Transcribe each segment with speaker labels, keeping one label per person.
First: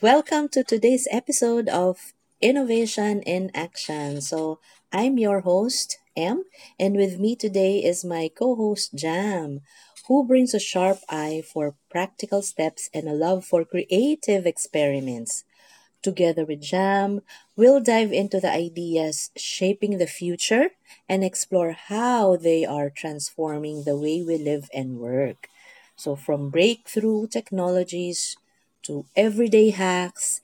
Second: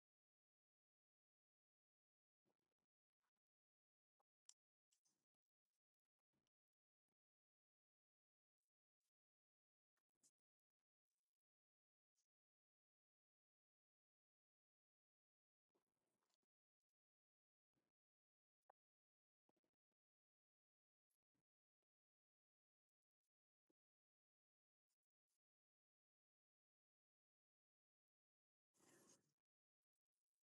Speaker 1: Welcome to today's episode of Innovation in Action. I'm your host, M, and with me today is my co host, Jam, who brings a sharp eye for practical steps and a love for creative experiments. Together with Jam, we'll dive into the ideas shaping the future and explore how they are transforming the way we live and work. So, from breakthrough technologies to everyday hacks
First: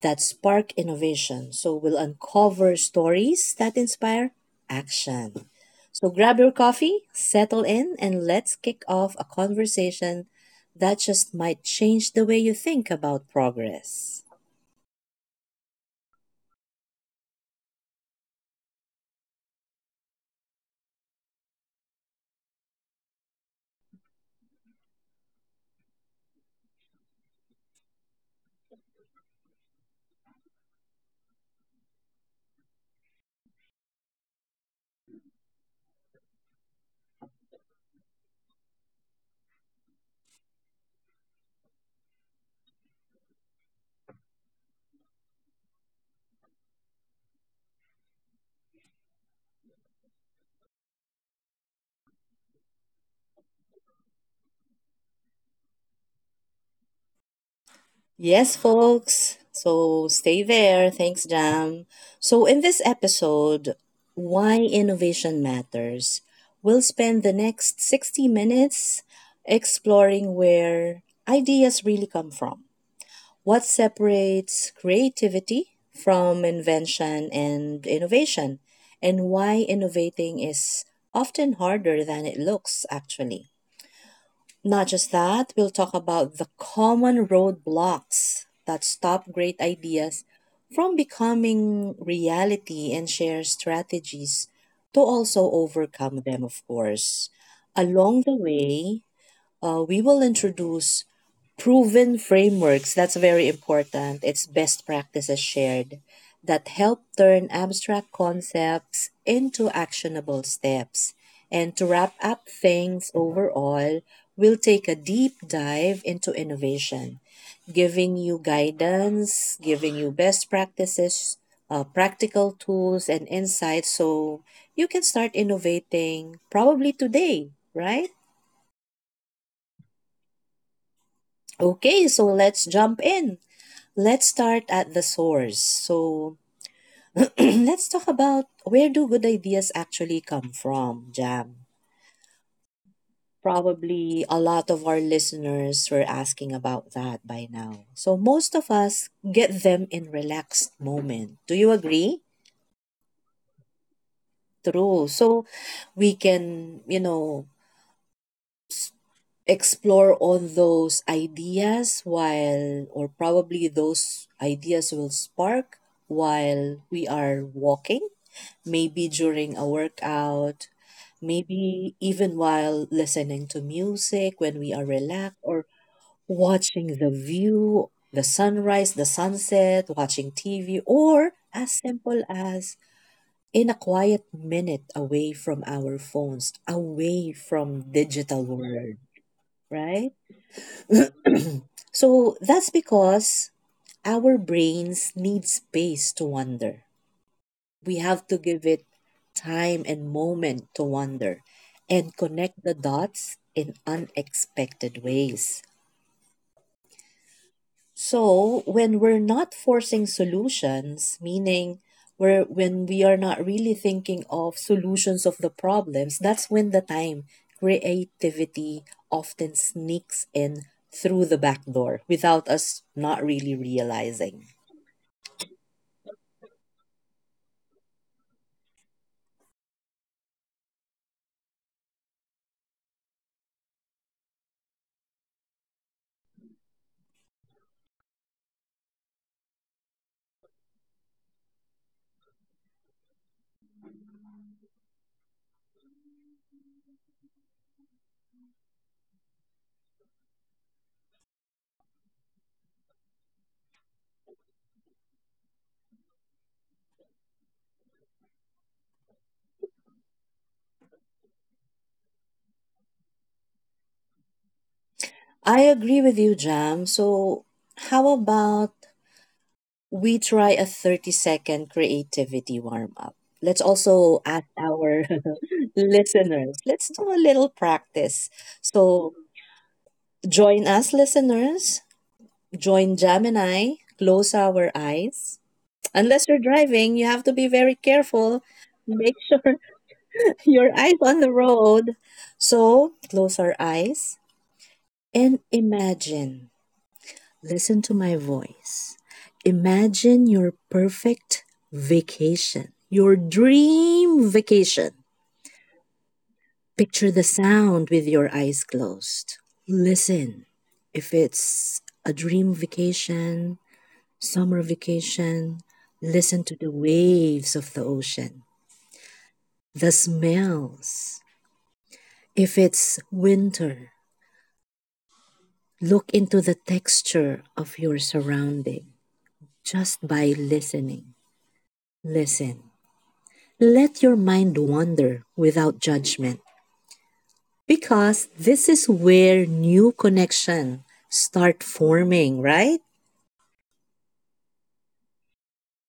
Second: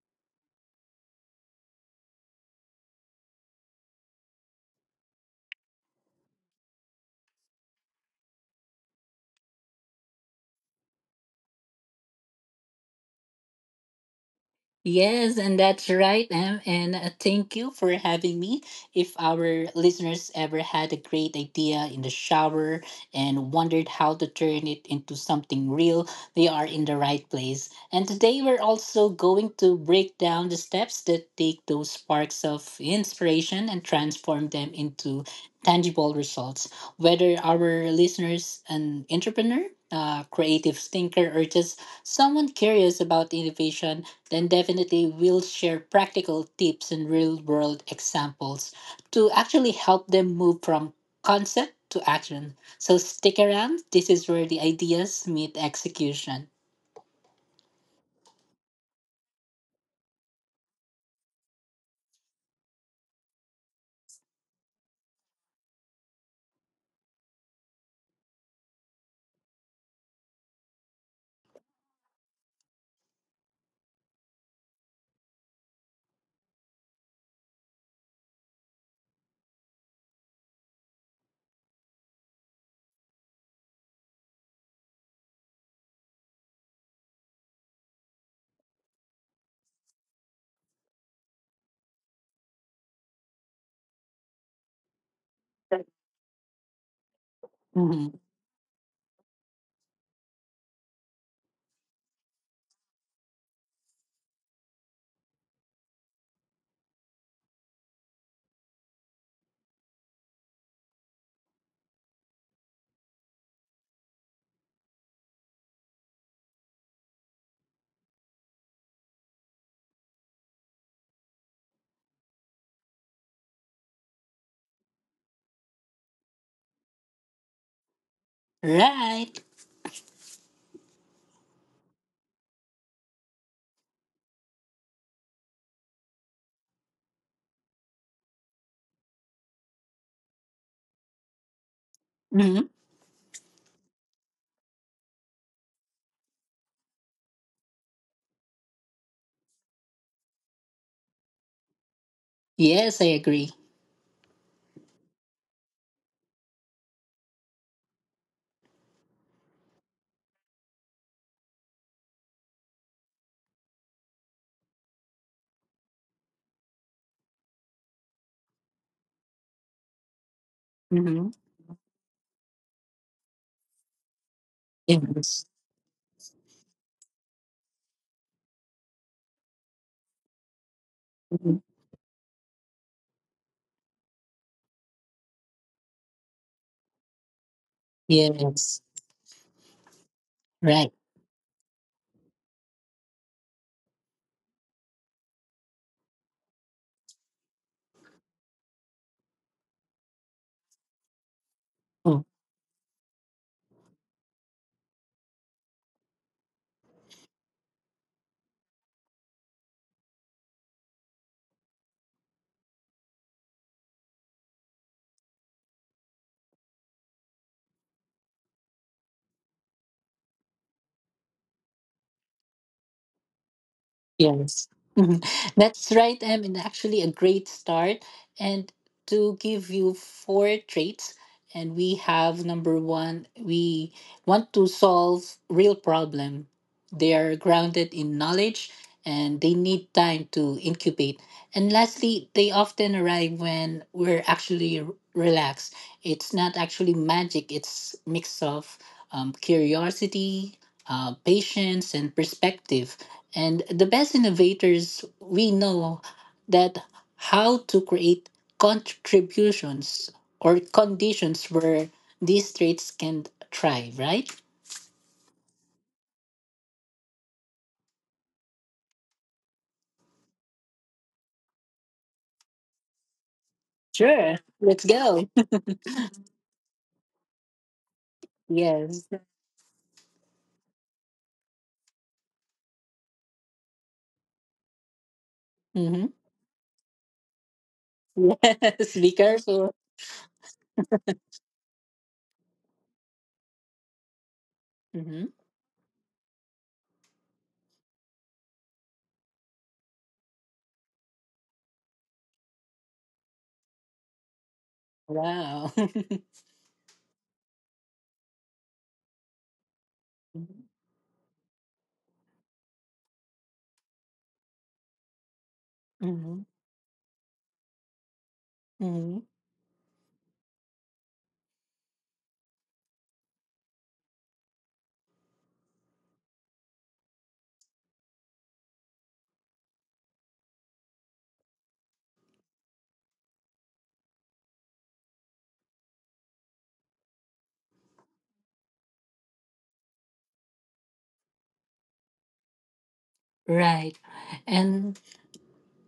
Speaker 1: that spark innovation. So, we'll uncover stories that inspire action. So, grab your coffee, settle in, and let's kick off a conversation that just might change the way you think about progress.
Speaker 2: Yes, and that's right, Em. And thank you for having me. If our listeners ever had a great idea in the shower and wondered how to turn it into something real, they are in the right place. And today we're also going to break down the steps that take those sparks of inspiration and transform them into tangible results. Whether our listeners an entrepreneur, a creative thinker, or just someone curious about innovation, then definitely we'll share practical tips and real world examples to actually help them move from concept to action. So stick around. This is where the ideas meet execution.
Speaker 1: Yes, folks. So stay there. Thanks, Jam. So, in this episode, Why Innovation Matters, we'll spend the next 60 minutes exploring where ideas really come from, what separates creativity from invention and innovation, and why innovating is often harder than it looks, actually. Not just that, we'll talk about the common roadblocks that stop great ideas from becoming reality and share strategies to also overcome them, of course.
Speaker 2: Mhm.
Speaker 1: Along the way, we will introduce proven frameworks. That's very important. It's best practices shared that help turn abstract concepts into actionable steps. And to wrap up things overall, we'll take a deep dive into innovation, giving you guidance, giving you best practices, practical tools, and insights so you can start innovating probably today, right?
Speaker 2: Right.
Speaker 1: Okay, so let's jump in. Let's start at the source. So let's talk about where do good ideas actually come from, Jam.
Speaker 2: Mhm.
Speaker 1: Probably a lot of our listeners were asking about that by now. So most of us get them in relaxed moment. Do you agree?
Speaker 2: Yes, I agree.
Speaker 1: True. So we can, you know, explore all those ideas while or probably those ideas will spark while we are walking, maybe during a workout,
Speaker 2: Mhm.
Speaker 1: maybe even while listening to music when we are relaxed,
Speaker 2: Yes.
Speaker 1: or watching the view, the sunrise, the sunset, watching tv, or
Speaker 2: Mhm.
Speaker 1: as simple as in a quiet minute away from our phones, away from digital
Speaker 2: Yes.
Speaker 1: world, right?
Speaker 2: Right.
Speaker 1: So that's because our brains need space to wonder. We have to give it time and moment to wonder and
Speaker 2: Mm-hmm.
Speaker 1: connect the dots in unexpected ways. So when we're not forcing solutions, meaning where when we are not really thinking of solutions of the problems, that's when the time creativity often sneaks in through the back door without us not really realizing.
Speaker 2: Yes, Mhm. that's right, Em, and actually a great start. And to give you four traits, and we have number one, we want to solve real problem. They are grounded in knowledge and they need time to incubate. And lastly, they often arrive when we're actually relaxed. It's not actually magic, it's mix of curiosity, patience, and perspective and the best innovators we know that how to create contributions or conditions where these traits can thrive, right?
Speaker 1: I agree with you, Jam. So, how about we try a 30-second creativity warm up? Let's also
Speaker 2: Sure.
Speaker 1: ask
Speaker 2: Let's
Speaker 1: our
Speaker 2: go.
Speaker 1: listeners. Let's do a little practice.
Speaker 2: Yes.
Speaker 1: So, join us, listeners. Join Jam and I. Close our eyes.
Speaker 2: Hmm.
Speaker 1: Unless you're driving, you have to be very careful.
Speaker 2: Yes. Be
Speaker 1: Make sure
Speaker 2: careful.
Speaker 1: your eyes on the road. So, close our eyes
Speaker 2: Hmm.
Speaker 1: and imagine. Listen to my voice. Imagine your perfect vacation, your dream vacation.
Speaker 2: Wow. Hmm.
Speaker 1: Picture the sound with your eyes closed. Listen. If it's a dream vacation, summer vacation, listen to the waves of the ocean,
Speaker 2: Hmm.
Speaker 1: the smells. If it's winter, look into the texture of your surrounding just by listening. Listen. Let your mind wander without judgment because this is where new connection start forming, right?
Speaker 2: Right. And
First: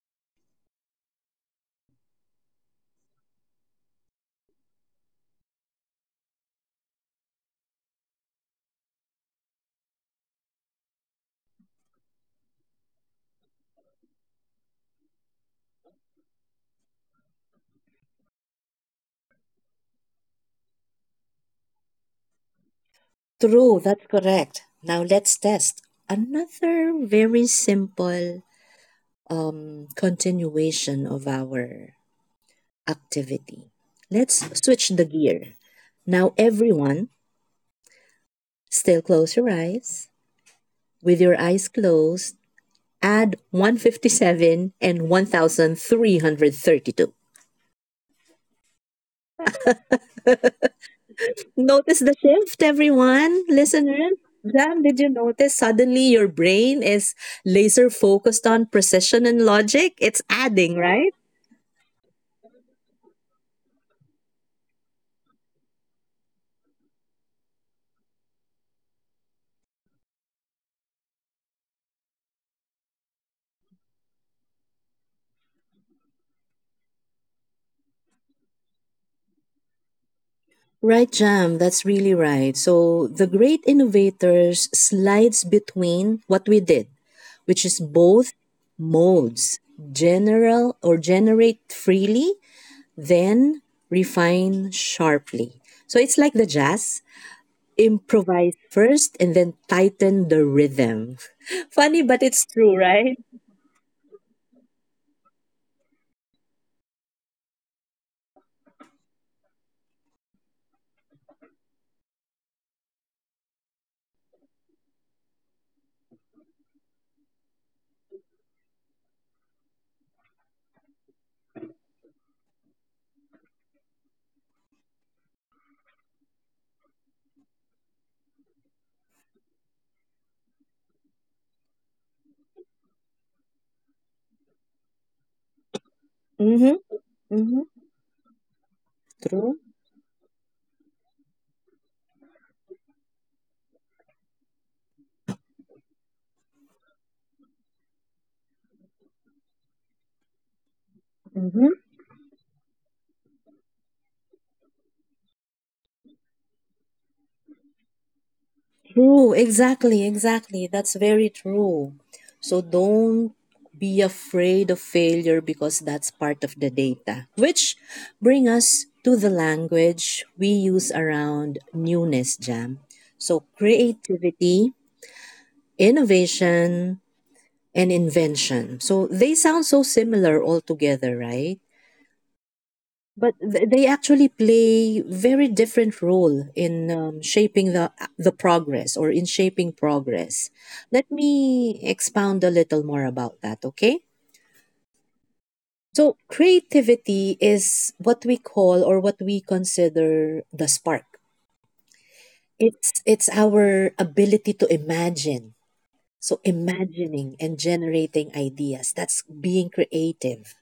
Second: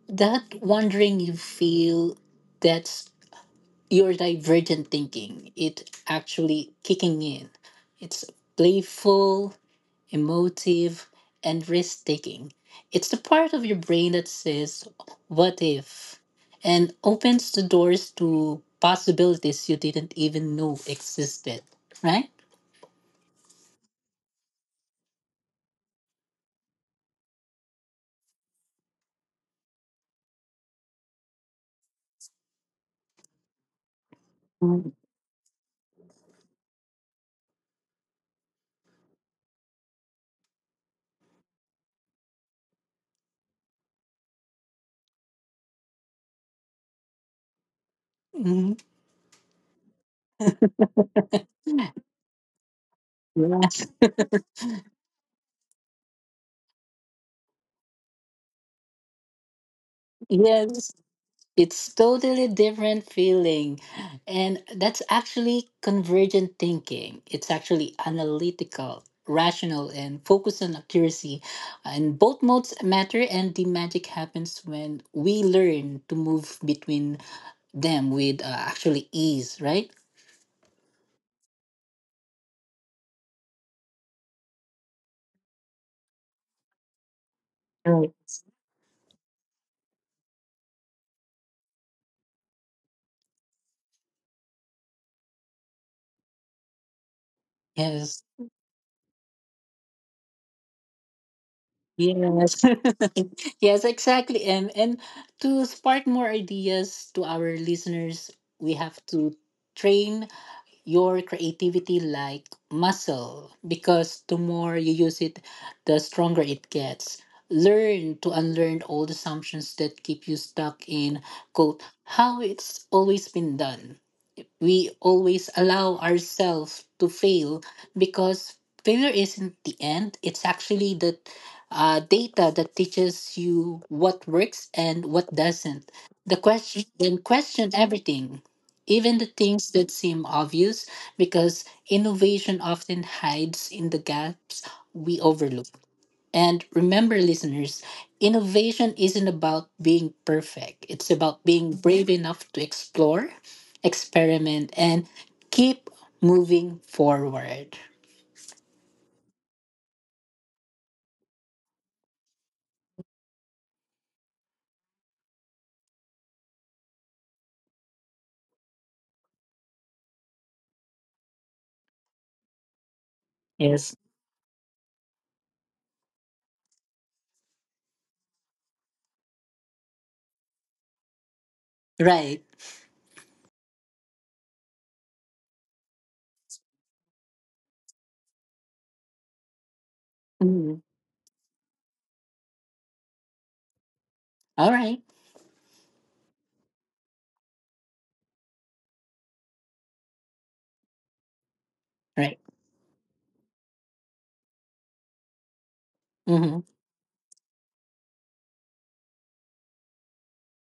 Speaker 2: that wondering you feel, that's your divergent thinking, it actually kicking in. It's playful, emotive, and risk taking. It's the part of your brain that says what if and opens the doors to possibilities you didn't even know existed, right?
Speaker 1: True, that's correct. Now let's test another very simple continuation of our activity. Let's switch the gear. Now, everyone, still close your eyes. With your eyes closed, add 157 and 1332.
Speaker 2: Mhm.
Speaker 1: Notice the shift, everyone,
Speaker 2: Yes.
Speaker 1: listeners. Jam, did you notice suddenly your brain is laser focused on precision and logic? It's
Speaker 2: Yes.
Speaker 1: adding, right?
Speaker 2: It's totally different feeling. And that's actually convergent thinking. It's actually analytical, rational, and focused on accuracy. And both modes matter, and the magic happens when we learn to move between them with actually ease, right?
Speaker 1: Right, Jam, that's really right. So the great innovators slides between what we did, which is
Speaker 2: Right.
Speaker 1: both modes, general or generate freely, then refine sharply. So it's like the jazz.
Speaker 2: Yes.
Speaker 1: Improvise first and then tighten the rhythm. Funny, but it's
Speaker 2: Yes.
Speaker 1: true, right?
Speaker 2: Yes, exactly. And to spark more ideas to our listeners, we have to train your creativity like muscle because the more you use it, the stronger it gets. Learn to unlearn old assumptions that keep you stuck in quote how it's always been done. We always allow ourselves to fail because failure isn't the end. It's actually the data that teaches you what works and what doesn't. The
Speaker 1: Mm-hmm.
Speaker 2: question then
Speaker 1: Mm-hmm.
Speaker 2: question everything, even the
Speaker 1: True.
Speaker 2: things that seem obvious, because innovation often hides in the gaps we overlook. And remember, listeners, innovation isn't about being perfect, it's about
Speaker 1: Mm-hmm.
Speaker 2: being brave enough to explore, experiment, and keep moving forward.
Speaker 1: True. Exactly. Exactly. That's very true. So don't be afraid of failure because that's part of the data. Which bring us to the language we use around newness, Jam. So
Speaker 2: Yes.
Speaker 1: creativity, innovation, and invention. So they sound so similar altogether, right?
Speaker 2: Right.
Speaker 1: But they actually play very different role in shaping the progress, or in shaping progress.
Speaker 2: Mhm.
Speaker 1: Let me expound a little more about that, okay?
Speaker 2: All right.
Speaker 1: So creativity is what we call or what we consider the spark.
Speaker 2: Right.
Speaker 1: It's our ability to imagine. So
Speaker 2: Hmm.
Speaker 1: imagining and generating ideas, that's being creative.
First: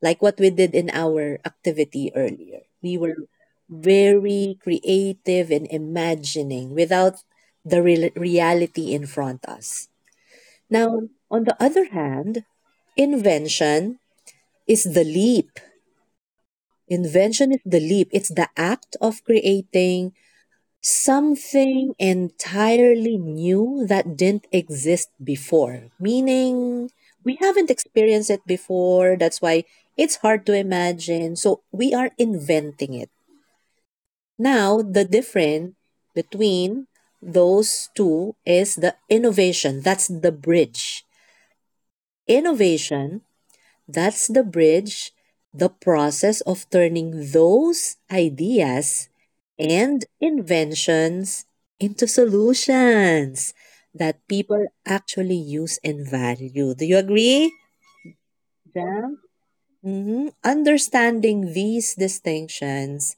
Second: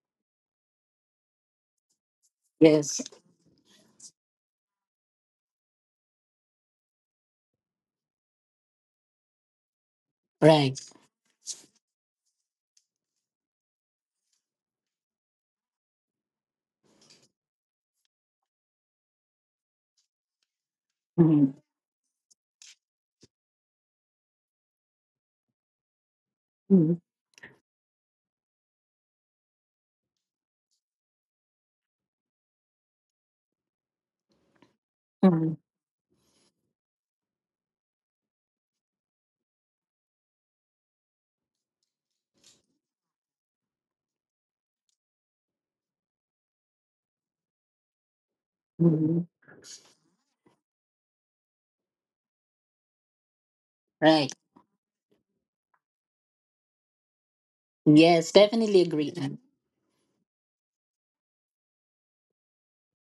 Speaker 1: Like what we did in our activity earlier. We
Speaker 2: Yes.
Speaker 1: were very creative and imagining without the real reality in front us.
Speaker 2: Right.
Speaker 1: Now, on the other hand, invention is the leap. Invention is the leap. It's the act of creating
Speaker 2: Hmm.
Speaker 1: something entirely new that didn't exist before. Meaning,
Speaker 2: Hmm.
Speaker 1: we haven't experienced it before. That's why it's hard to imagine. So, we are inventing it. Now, the difference between those two is the innovation. That's the bridge. Innovation, that's the bridge, the process of turning those ideas
Speaker 2: Hmm.
Speaker 1: and inventions into solutions that
Speaker 2: Right.
Speaker 1: people actually use and value. Do you agree?
Speaker 2: Yes, definitely agree.
Speaker 1: Jam? hmm. Understanding these distinctions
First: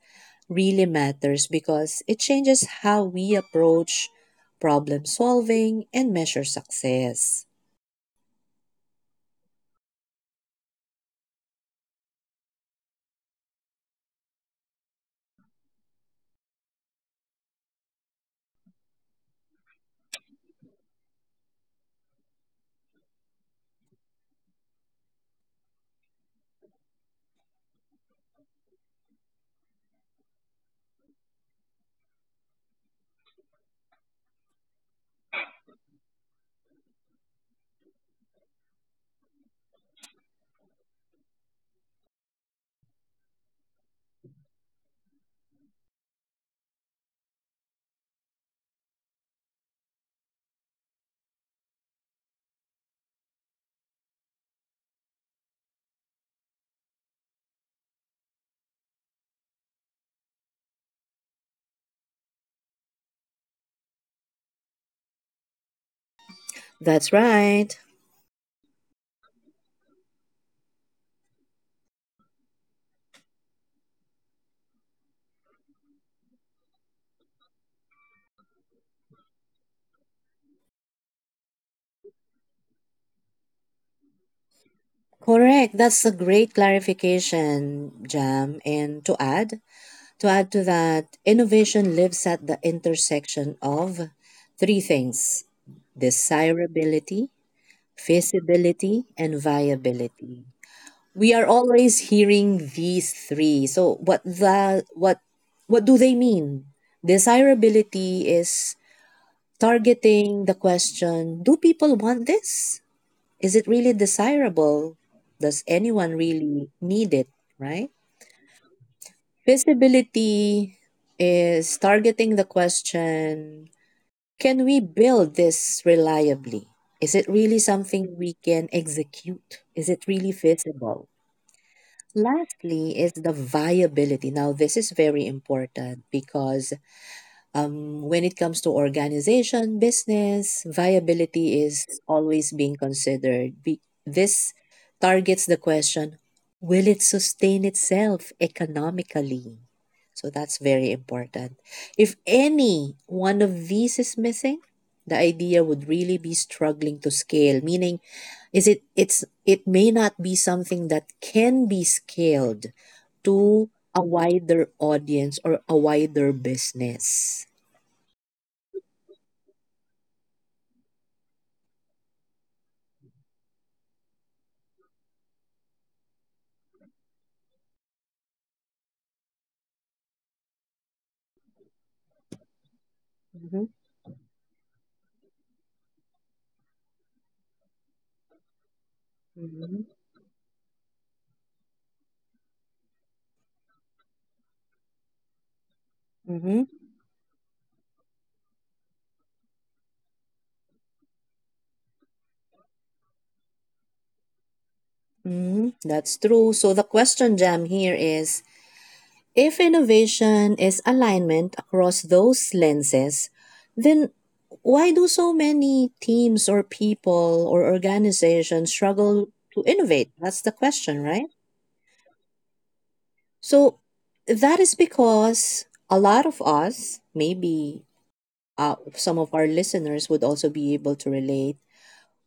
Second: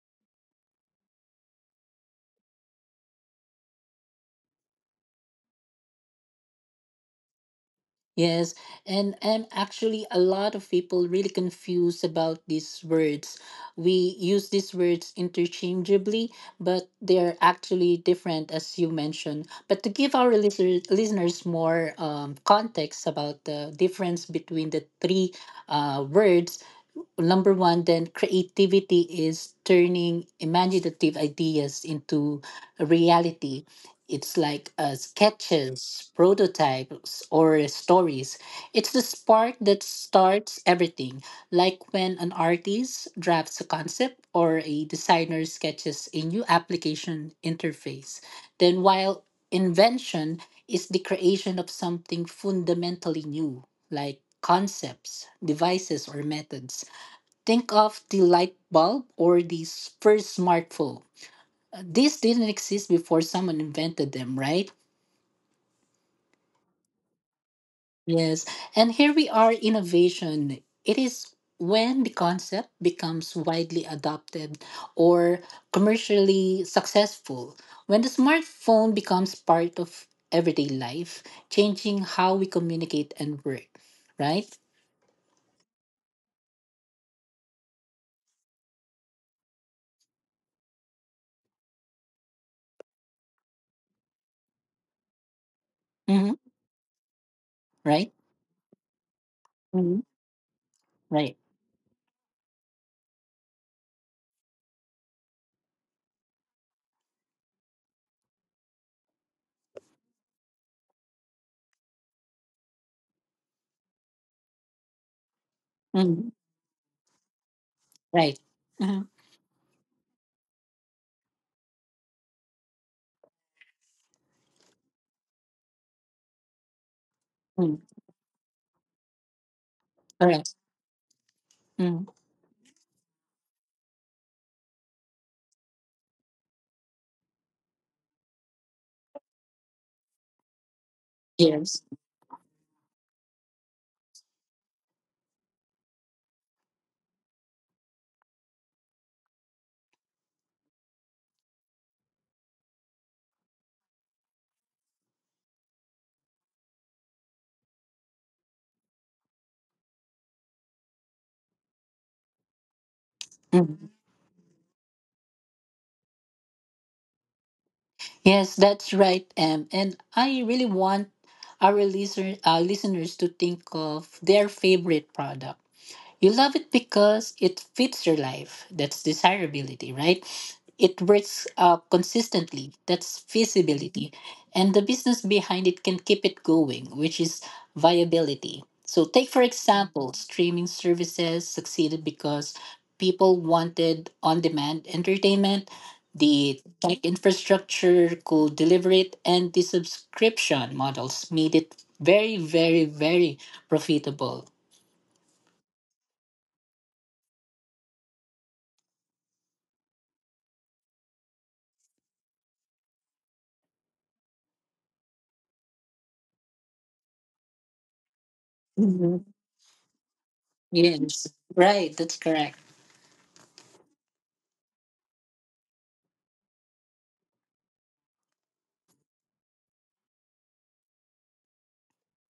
Speaker 1: really matters because it changes how we approach problem solving and measure success.
Speaker 2: Yes, and actually a lot of people really confused about these words. We use these words interchangeably, but they're actually different as you mentioned. But to give our listeners more context about the difference between the three words, number one then creativity is turning imaginative ideas into a reality. It's like sketches, prototypes, or stories. It's the spark that starts everything, like when an artist drafts a concept or a designer sketches a new application interface. Then while invention is the creation of something fundamentally new, like concepts, devices, or methods. Think of the light bulb or the first smartphone. These didn't exist before someone invented them, right?
Speaker 1: That's right.
Speaker 2: Yes. And here we are innovation. It is when the concept becomes widely adopted or commercially successful. When the smartphone becomes part of everyday life, changing how we communicate and work, right?
Speaker 1: Correct. That's a great clarification, Jam. And to add to that, innovation lives at the intersection of three things:
Speaker 2: Mm-hmm.
Speaker 1: desirability,
Speaker 2: Right?
Speaker 1: feasibility, and
Speaker 2: Mm-hmm.
Speaker 1: viability.
Speaker 2: Right.
Speaker 1: We are always hearing these three. So what do they mean? Desirability is targeting the question, do people want this? Is it really desirable? Does anyone
Speaker 2: Mm-hmm.
Speaker 1: really need it, right?
Speaker 2: Right. Mm-hmm.
Speaker 1: Feasibility is targeting the question, can we build this reliably? Is it really
Speaker 2: Mm-hmm.
Speaker 1: something we can execute? Is it really
Speaker 2: Correct.
Speaker 1: feasible?
Speaker 2: Mm-hmm.
Speaker 1: Lastly, is the viability. Now, this is very important because when it comes to organization, business, viability
Speaker 2: Yes.
Speaker 1: is always being considered. This targets the question, will it sustain itself economically? So that's very important. If any one of these is missing, the idea would really be struggling to scale, meaning is it it's it may not be something that can be scaled to
Speaker 2: Mhm.
Speaker 1: a wider audience or a wider business.
Speaker 2: Yes, that's right, Em. And I really want our listeners to think of their favorite product. You love it because it fits your life. That's desirability, right? It works consistently. That's
Speaker 1: Mm-hmm.
Speaker 2: feasibility. And the business behind it can keep it going, which is viability. So, take for
Speaker 1: Mm-hmm.
Speaker 2: example, streaming services succeeded because people wanted on demand entertainment, the
Speaker 1: Mm-hmm.
Speaker 2: tech infrastructure could deliver it, and the subscription models made it very, very, very profitable.
Speaker 1: Mm-hmm. That's true. So the question, Jam, here is, if innovation is alignment across those lenses, then why do so many teams or people or organizations struggle to innovate? That's the question,
Speaker 2: Yes,
Speaker 1: right?
Speaker 2: right. That's correct.
Speaker 1: So that is because a lot of us, maybe some of our listeners would also be able to relate,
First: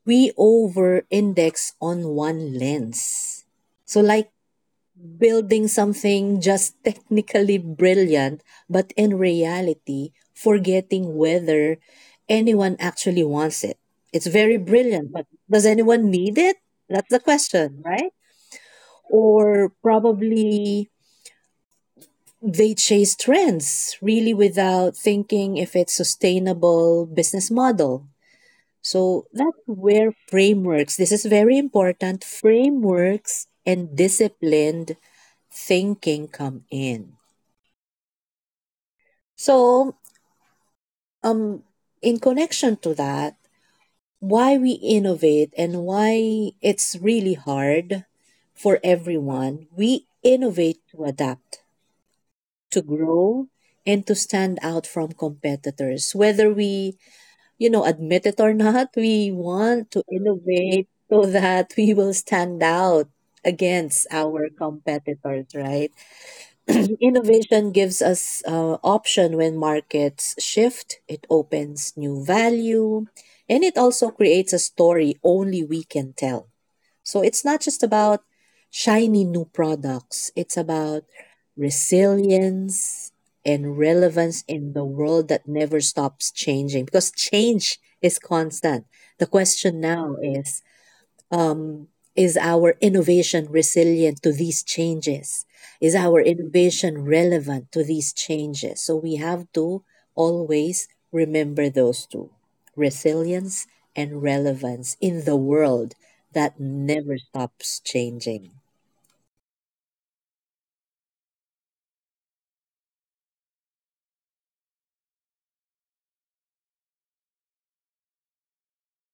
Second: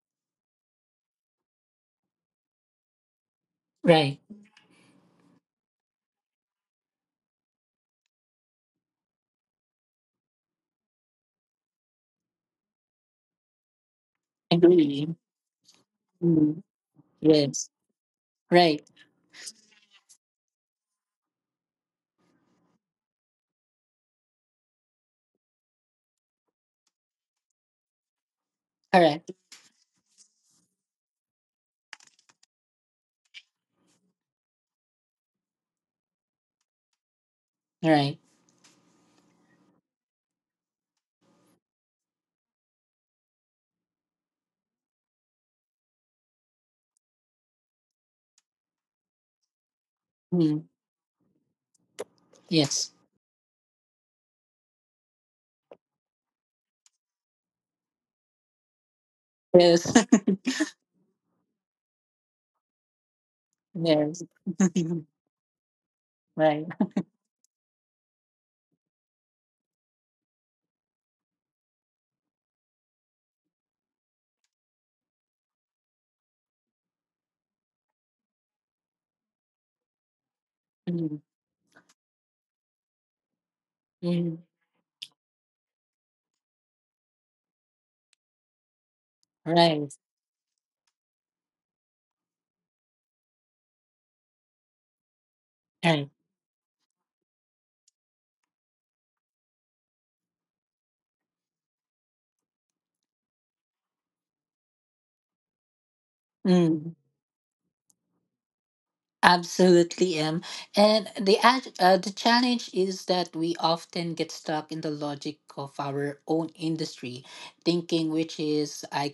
Speaker 1: we over index on one lens. So,
Speaker 2: Right.
Speaker 1: like building something just technically brilliant, but in reality, forgetting whether anyone actually wants it. It's very brilliant,
Speaker 2: Agree.
Speaker 1: but does anyone need it?
Speaker 2: Mm.
Speaker 1: That's the
Speaker 2: Yes.
Speaker 1: question, right?
Speaker 2: Right.
Speaker 1: Or probably they chase trends really without thinking if it's sustainable business model. So
Speaker 2: Correct.
Speaker 1: that's where frameworks, this is very important, frameworks and disciplined thinking come in.
Speaker 2: Right.
Speaker 1: So, um, in connection to that, why we innovate and why it's really hard for everyone, we
Speaker 2: Mm.
Speaker 1: innovate to adapt, to
Speaker 2: Yes.
Speaker 1: grow, and to stand out from competitors. Whether we, you know, admit it or not, we want to
Speaker 2: Yes.
Speaker 1: innovate so that we will stand out against
Speaker 2: Yes.
Speaker 1: our competitors, right?
Speaker 2: Right.
Speaker 1: Innovation gives us option when markets shift, it opens new value, and it also creates a story only we can tell. So it's not just about shiny new products, it's about
Speaker 2: Mm.
Speaker 1: resilience and
Speaker 2: Mm.
Speaker 1: relevance in the world that never stops changing because change is constant. The question
Speaker 2: Right.
Speaker 1: now is, um, is our innovation resilient to these changes? Is
Speaker 2: Right.
Speaker 1: our innovation relevant to these changes? So we have to always remember those two, resilience and relevance in the world that
Speaker 2: Mm.
Speaker 1: never stops changing.
Speaker 2: Absolutely am. And the challenge is that we often get stuck in the logic of our own industry, thinking which is I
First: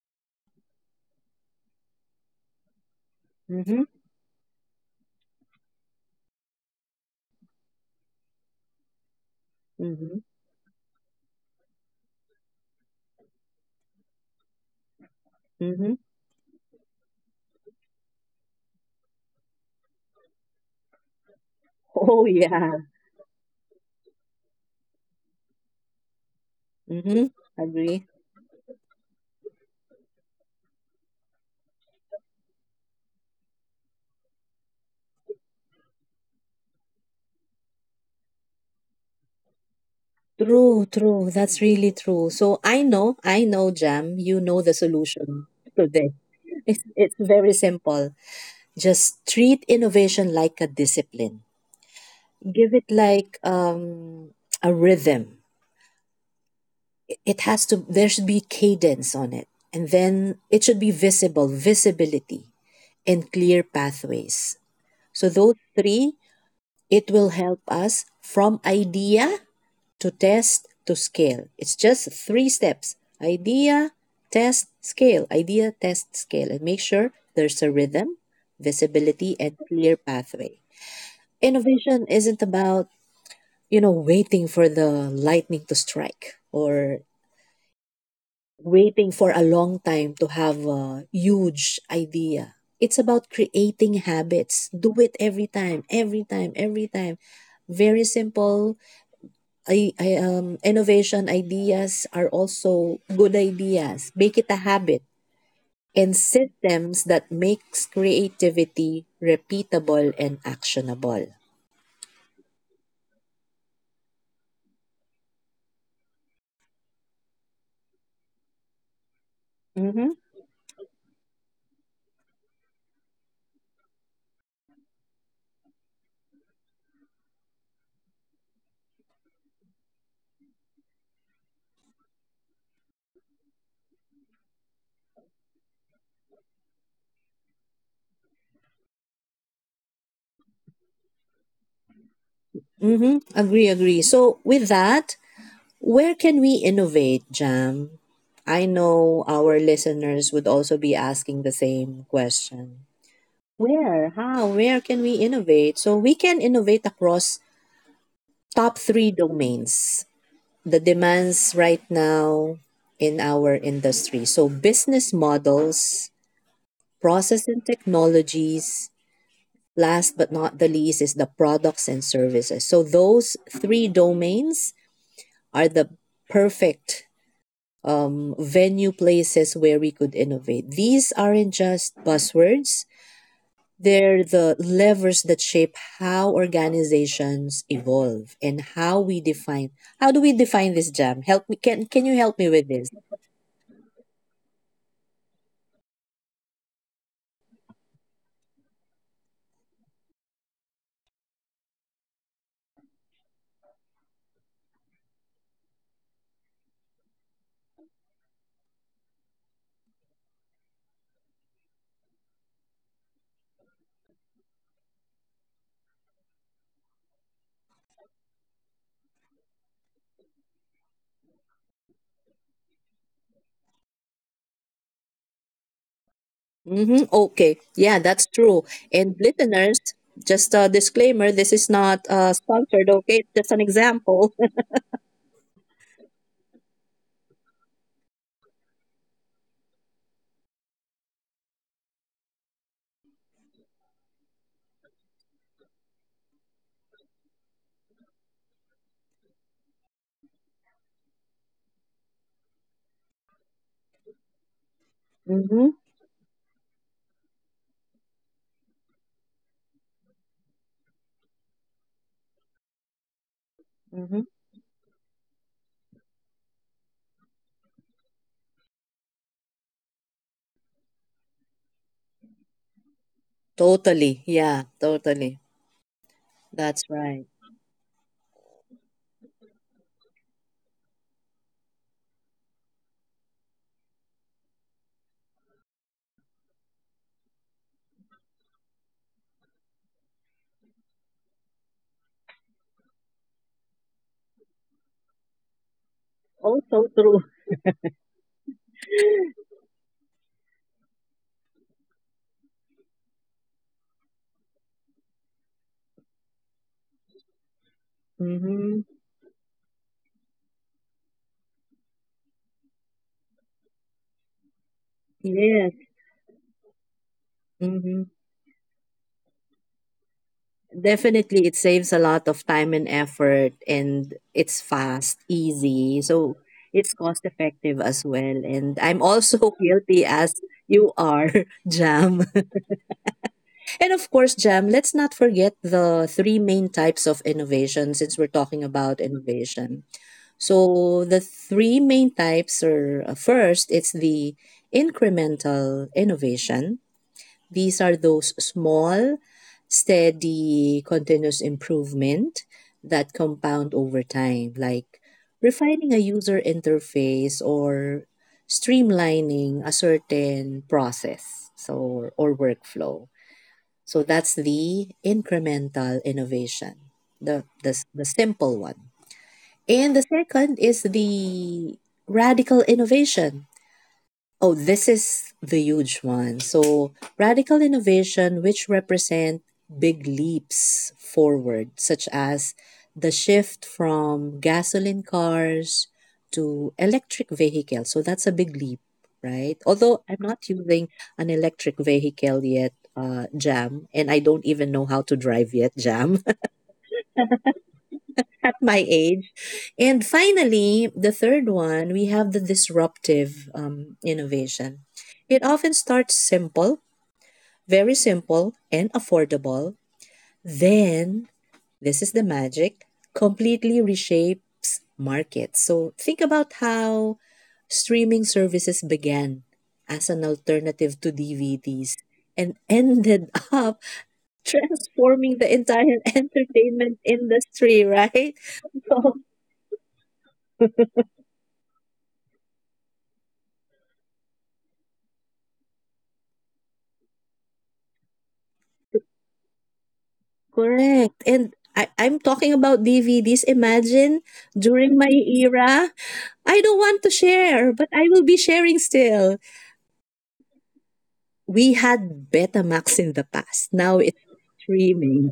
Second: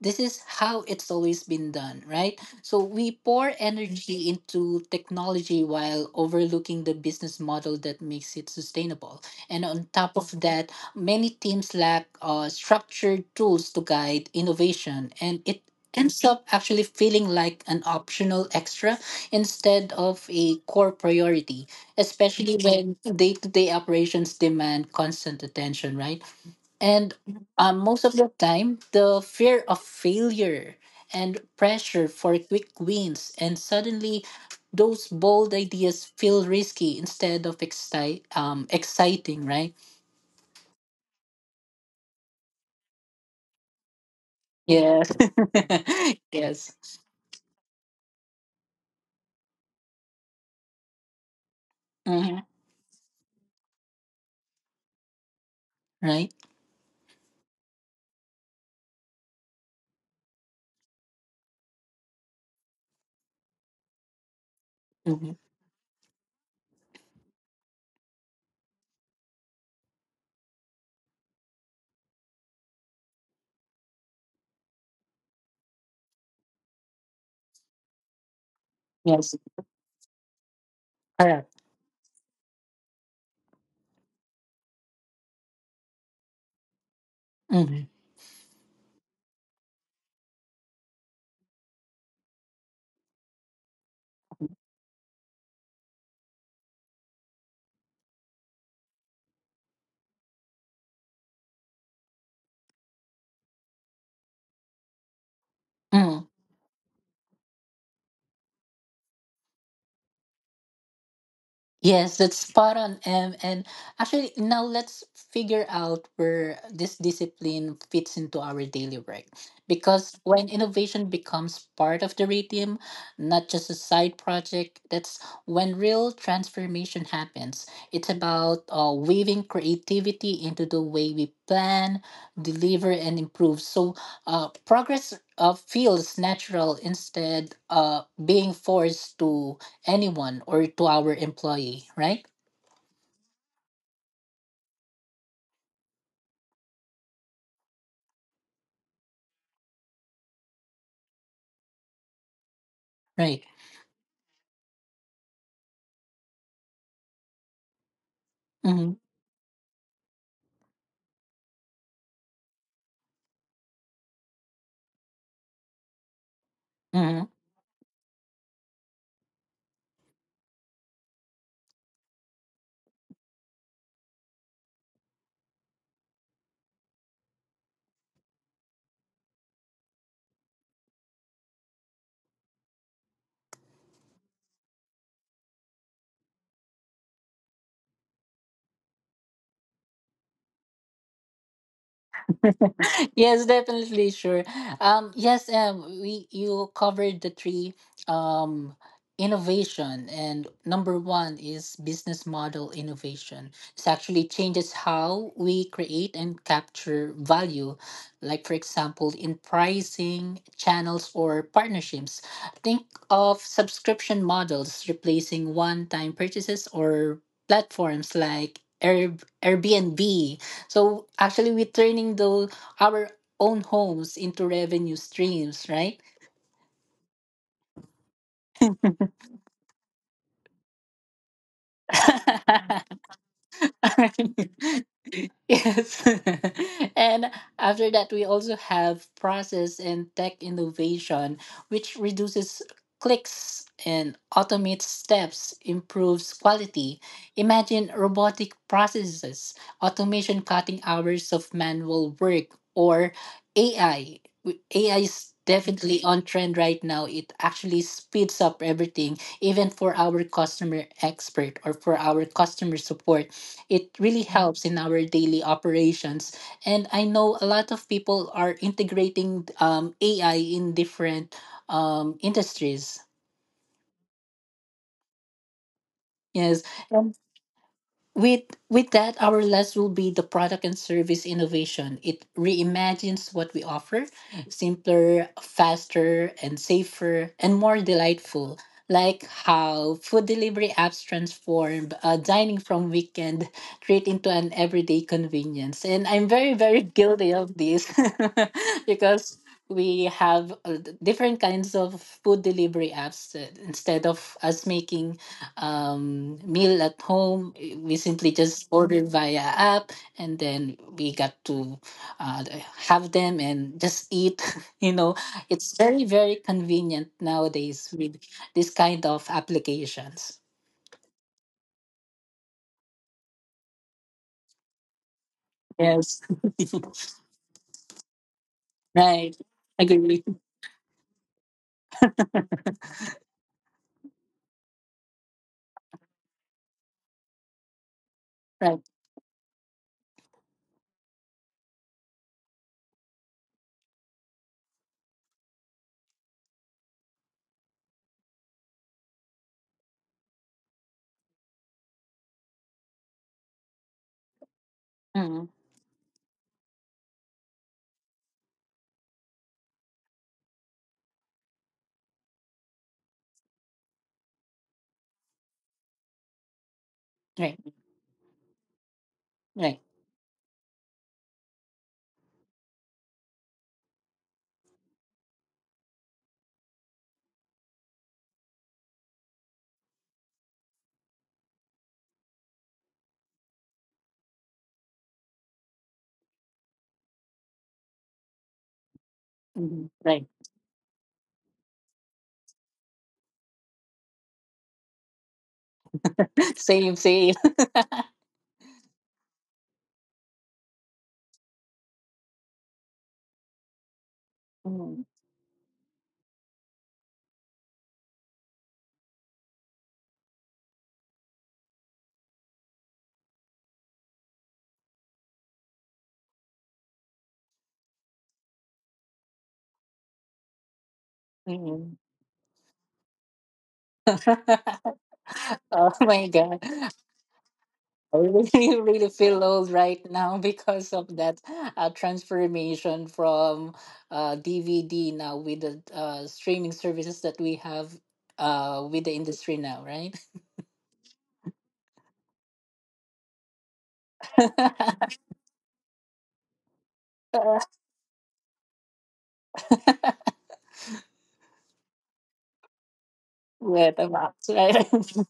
Speaker 2: this is how it's always been done, right? So we pour
Speaker 1: Mm-hmm,
Speaker 2: energy into technology while overlooking the business model that makes it sustainable. And on top
Speaker 1: mm-hmm,
Speaker 2: of that, many teams lack structured tools to guide innovation, and it
Speaker 1: mm-hmm.
Speaker 2: ends up actually feeling like an optional extra instead of a core priority,
Speaker 1: Oh,
Speaker 2: especially
Speaker 1: yeah.
Speaker 2: when day to day operations demand constant attention, right? And
Speaker 1: Mm-hmm. Agree.
Speaker 2: most of the time, the fear of failure and pressure for quick wins, and suddenly those bold ideas feel risky instead of exciting, right?
Speaker 1: True, true. That's really true. So I know, Jam, you know the
Speaker 2: Yes.
Speaker 1: solution to this.
Speaker 2: Yes.
Speaker 1: It's very simple. Just treat innovation like a discipline.
Speaker 2: Mhm.
Speaker 1: Give it like a rhythm.
Speaker 2: Right?
Speaker 1: It has to, there should be cadence on it. And then it should be visible, visibility, and clear pathways. So,
Speaker 2: Hmm.
Speaker 1: those three, it will help us from idea to test to scale. It's just three steps: idea, idea, test, scale, and make sure there's a rhythm, visibility,
Speaker 2: Yes.
Speaker 1: and clear pathway.
Speaker 2: Correct.
Speaker 1: Innovation isn't about, you know, waiting for the lightning to strike or
Speaker 2: Hmm.
Speaker 1: waiting for a long time to have a huge idea. It's about creating habits. Do it every time, every time, every time. Very simple. Innovation ideas are also good ideas. Make it a habit and systems that makes creativity repeatable and actionable.
Speaker 2: Yes, that's spot on, Em. And actually, now let's figure out where this discipline fits into our daily work. Because
Speaker 1: Mhm.
Speaker 2: when innovation becomes part of the rhythm, not just a side project, that's when real transformation happens. It's about weaving creativity into the way we plan, deliver, and improve. So progress feels natural instead being forced to anyone or to our employee, right?
Speaker 1: Mm-hmm. Agree, agree. So, with that, where can we innovate, Jam? I know our listeners would also be asking the same question.
Speaker 2: Right.
Speaker 1: Where? How? Where can we innovate? So, we can innovate across top
Speaker 2: Mm-hmm.
Speaker 1: three domains. The demands right now in our industry. So, business models,
Speaker 2: Mm-hmm.
Speaker 1: process and technologies, last but not the least is the products and services. So, those three domains are the perfect venue places where we could innovate. These aren't just buzzwords, they're the levers that shape how organizations evolve and how we define. How do we define this, Jam? Help me. Can you help me with this?
Speaker 2: Yes, definitely sure. Yes, we you covered the three um innovation and number one is business model innovation. It actually changes how we create and capture value, like for example in pricing, channels or partnerships. Think of subscription models replacing one-time purchases or platforms like Airbnb, so actually, we're turning the our own homes into revenue streams, right?
Speaker 1: Mm-hmm. Okay. Yeah, that's true. And listeners, just a disclaimer, this is not sponsored, okay? It's just an example.
Speaker 2: Yes. And after that we also have process and tech innovation, which reduces clicks and automates steps, improves quality. Imagine robotic processes automation cutting hours of manual work or AI. AI is
Speaker 1: Mhm.
Speaker 2: definitely on trend right now, it actually speeds up everything, even for our customer expert or for our customer support. It really
Speaker 1: Mhm.
Speaker 2: helps in our daily operations, and I know a lot of people are integrating AI in different industries.
Speaker 1: Totally. Yeah, totally.
Speaker 2: Yes.
Speaker 1: That's right.
Speaker 2: With with that, our last will be the product and service innovation. It reimagines what we offer, simpler, faster, and safer, and more delightful. Like how food delivery apps transformed dining from weekend treat into an everyday convenience. And I'm very,
Speaker 1: Oh,
Speaker 2: very
Speaker 1: so true.
Speaker 2: guilty of this. Because we have different kinds of food delivery apps instead of us making meal at home. We simply just
Speaker 1: Mhm.
Speaker 2: ordered via app, and then we got to uh, have them and just eat. You know,
Speaker 1: Yes.
Speaker 2: it's very very convenient nowadays
Speaker 1: Mhm.
Speaker 2: with this kind of applications.
Speaker 1: Definitely, it saves a lot of time and effort, and it's fast, easy.
Speaker 2: Yes.
Speaker 1: So it's cost effective as well. And I'm
Speaker 2: Right.
Speaker 1: also guilty
Speaker 2: Agree.
Speaker 1: as you are, Jam. And of course, Jam, let's not forget the three main types of innovation since we're talking
Speaker 2: Right.
Speaker 1: about innovation. So, the three main types are, first, it's the incremental innovation. These are those small, steady, continuous improvement that compound over time, like
Speaker 2: Mm.
Speaker 1: refining a user interface or streamlining a certain process, so, or workflow. So that's the incremental innovation, the,
Speaker 2: Right.
Speaker 1: the, the simple one.
Speaker 2: Right.
Speaker 1: And the second is the radical innovation. Oh, this is the huge one. So, radical innovation, which represent big leaps forward, such as the shift from gasoline cars to electric vehicles. So, that's a big leap, right?
Speaker 2: Mhm.
Speaker 1: Although I'm
Speaker 2: Right.
Speaker 1: not using an electric vehicle yet, Jam, and I don't even know how to drive yet, Jam,
Speaker 2: Same. Same.
Speaker 1: my age. And finally, the third one, we have the disruptive innovation.
Speaker 2: Mm.
Speaker 1: It often starts simple, very simple, and affordable. Then, this is the magic, completely reshapes markets. So, think about how streaming services began as an alternative to
Speaker 2: Mm.
Speaker 1: DVDs and ended up transforming the
Speaker 2: Oh
Speaker 1: entire
Speaker 2: my god.
Speaker 1: entertainment industry,
Speaker 2: I
Speaker 1: right?
Speaker 2: really, really feel old right now because of that transformation from DVD now with the streaming services that we have with the industry now, right?
Speaker 1: Correct, and I'm talking about DVDs. Imagine during my
Speaker 2: Yeah,
Speaker 1: era, I don't want to share, but I will be sharing still. We had Betamax in the past. Now
Speaker 2: the
Speaker 1: it's
Speaker 2: box, right?
Speaker 1: streaming.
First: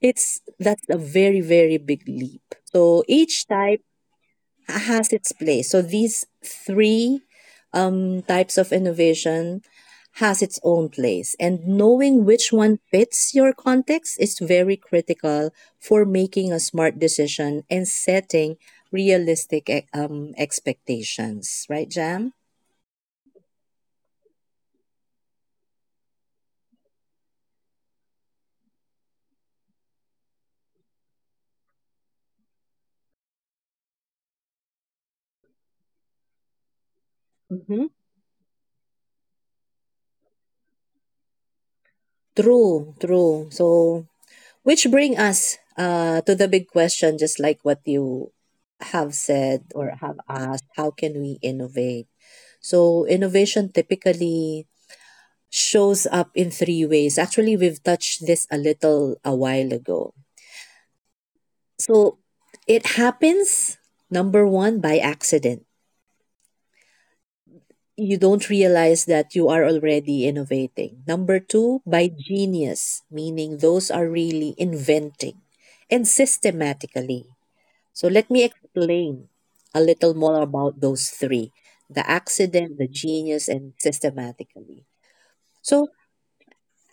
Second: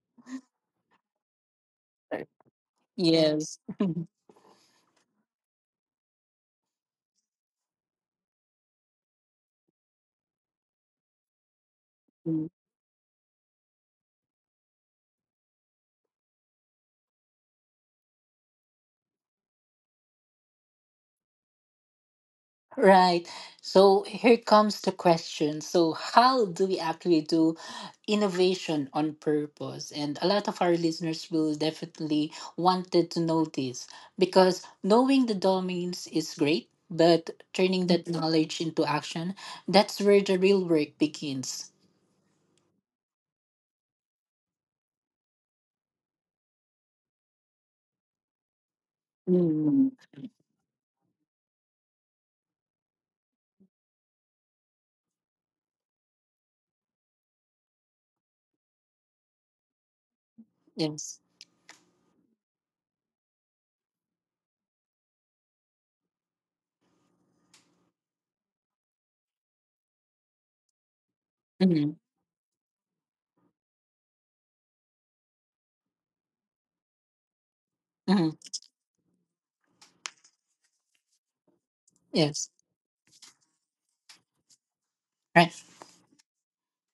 Speaker 1: It's that's a very very big leap. So each
Speaker 2: Yes.
Speaker 1: time has its place. So these three types of innovation has its own place, and knowing which one fits your context is very critical for making a smart decision and setting realistic expectations, right, Jam?
Speaker 2: Right. So here comes the question. So, how do we actually do innovation on purpose? And a lot of our listeners will definitely wanted to know this because knowing the domains is great, but turning
Speaker 1: hmm
Speaker 2: that knowledge into action, that's where the real work begins.
Speaker 1: True, true. So, which bring us to the big question, just like what you have said
Speaker 2: Mm.
Speaker 1: or have asked, how can we innovate? So innovation typically shows up in three ways. Actually, we've touched this a little a while ago.
Speaker 2: Yes.
Speaker 1: So it happens, number one, by accident. You don't realize that you are already innovating. Number two,
Speaker 2: Hmm.
Speaker 1: by genius, meaning those are really inventing, and systematically. So let
Speaker 2: Hmm.
Speaker 1: me explain a little more about those three: the
Speaker 2: Yes.
Speaker 1: accident, the genius, and systematically.
Speaker 2: Right.
Speaker 1: So,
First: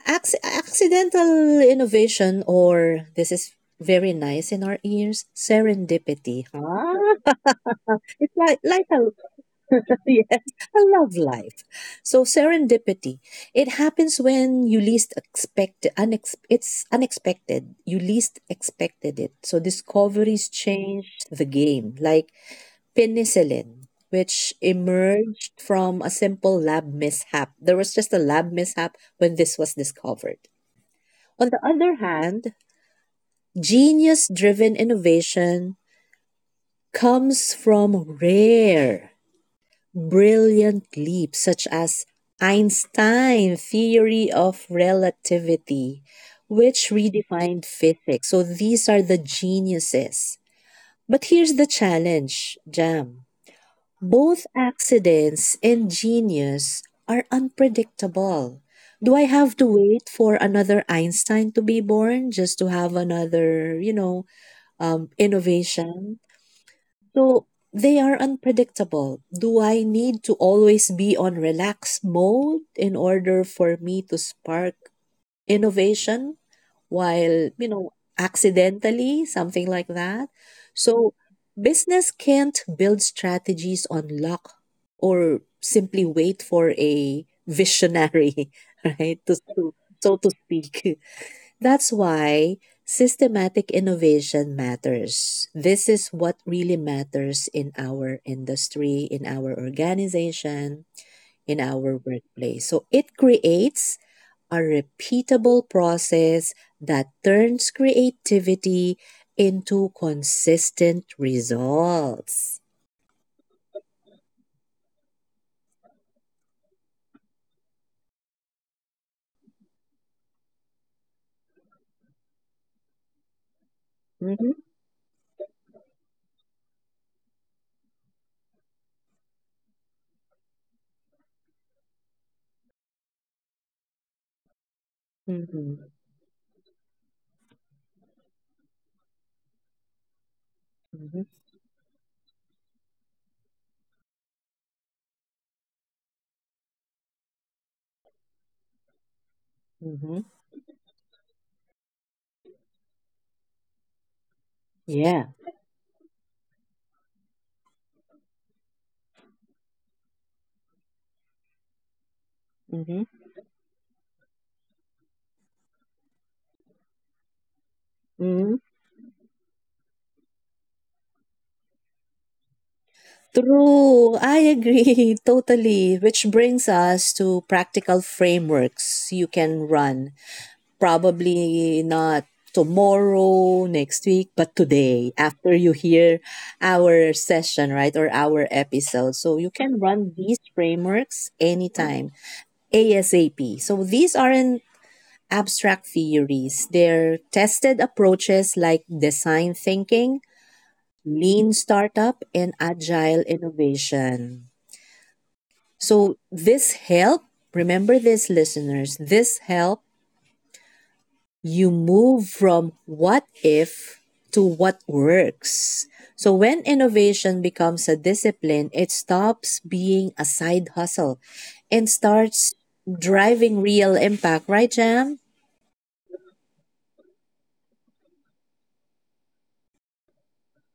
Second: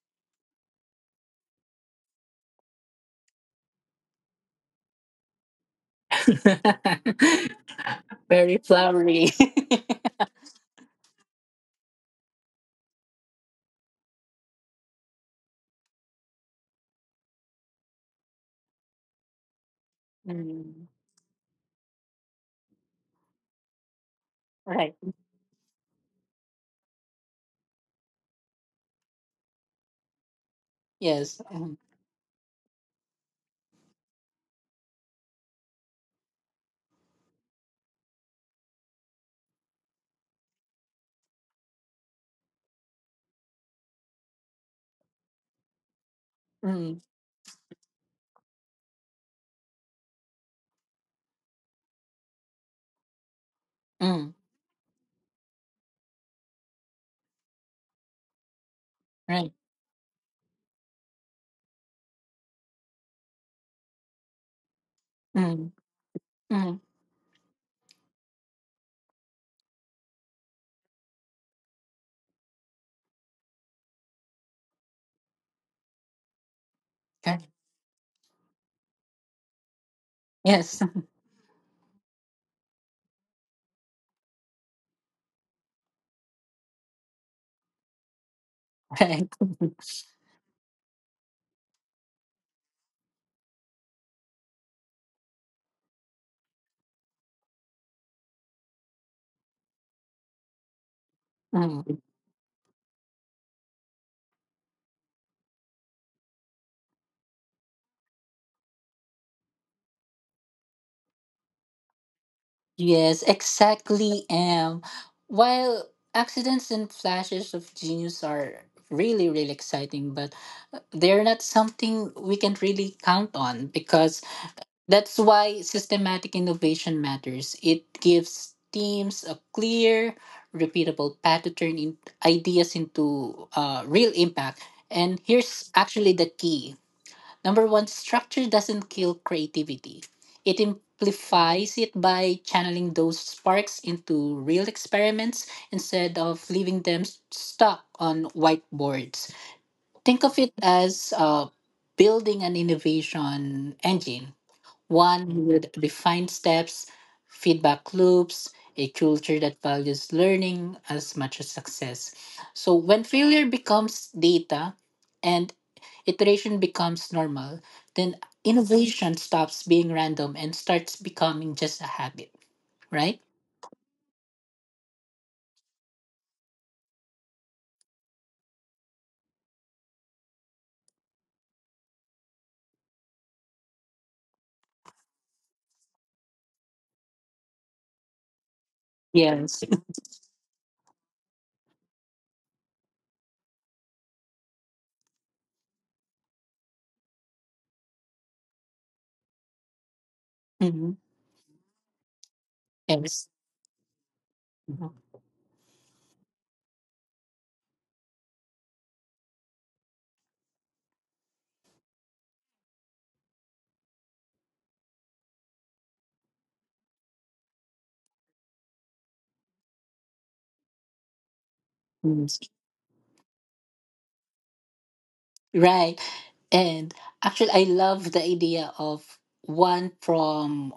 Speaker 1: accidental innovation, or this is very nice in our ears, serendipity. Ah, it's
Speaker 2: Very flowery.
Speaker 1: yes, a love life. So, serendipity, it happens when you least expect, it's unexpected. You least expected it. So, discoveries
Speaker 2: Mm.
Speaker 1: change the game. Like penicillin, which
Speaker 2: Right.
Speaker 1: emerged from a simple lab mishap. There was just a lab mishap when this was discovered.
Speaker 2: Yes.
Speaker 1: On the other hand, genius driven innovation comes from rare, brilliant leaps such as Einstein's theory of relativity, which
Speaker 2: Mhm.
Speaker 1: redefined physics. So these are the geniuses. But here's the challenge, Jam.
Speaker 2: Mm,
Speaker 1: Both accidents and genius are unpredictable. Do I
Speaker 2: right.
Speaker 1: have to wait for another Einstein to be born just to have another, you know,
Speaker 2: Mm,
Speaker 1: innovation?
Speaker 2: mm,
Speaker 1: So they are unpredictable. Do I need to always be on relaxed mode in order for me to spark innovation
Speaker 2: okay.
Speaker 1: while, you know, accidentally, something like that.
Speaker 2: Yes,
Speaker 1: So business can't build strategies on luck or simply wait for a visionary, right?
Speaker 2: right.
Speaker 1: So to speak. That's why systematic innovation matters. This is what really matters in our industry, in our organization, in our
Speaker 2: Mm,
Speaker 1: workplace. So it creates a repeatable process that turns creativity into consistent results.
Speaker 2: yes, exactly. While accidents and flashes of genius are really, really exciting, but they're not something we can really count on, because
Speaker 1: Mhm.
Speaker 2: that's why systematic innovation matters. It gives teams a clear, repeatable path to turn in ideas into real impact. And here's
Speaker 1: Mhm.
Speaker 2: actually the key. Number one, structure doesn't kill creativity. It
Speaker 1: Mhm.
Speaker 2: amplifies it by channeling those sparks into real experiments instead of leaving them stuck on whiteboards. Think
Speaker 1: Mhm.
Speaker 2: of it as building an innovation engine,
Speaker 1: Yeah.
Speaker 2: one with defined steps, feedback loops, a culture that values learning as much as success. So when failure becomes data and iteration becomes normal, then
Speaker 1: Hmm.
Speaker 2: innovation stops being random and starts becoming just a habit, right?
Speaker 1: True, I agree totally, which brings us to practical frameworks you can run. Probably not tomorrow, next week, but today after you hear our session, right, or our episode. So you
Speaker 2: Yes.
Speaker 1: can run these frameworks anytime, ASAP. So these aren't abstract theories, they're tested approaches like design thinking,
Speaker 2: Mhm.
Speaker 1: lean startup, and agile
Speaker 2: Yes.
Speaker 1: innovation. So this help, remember this listeners, this help you move from what if to what works. So when innovation becomes a discipline, it stops being a side hustle and
Speaker 2: Mhm.
Speaker 1: starts driving real impact, right, Jam?
Speaker 2: Right. And actually, I love the idea of one from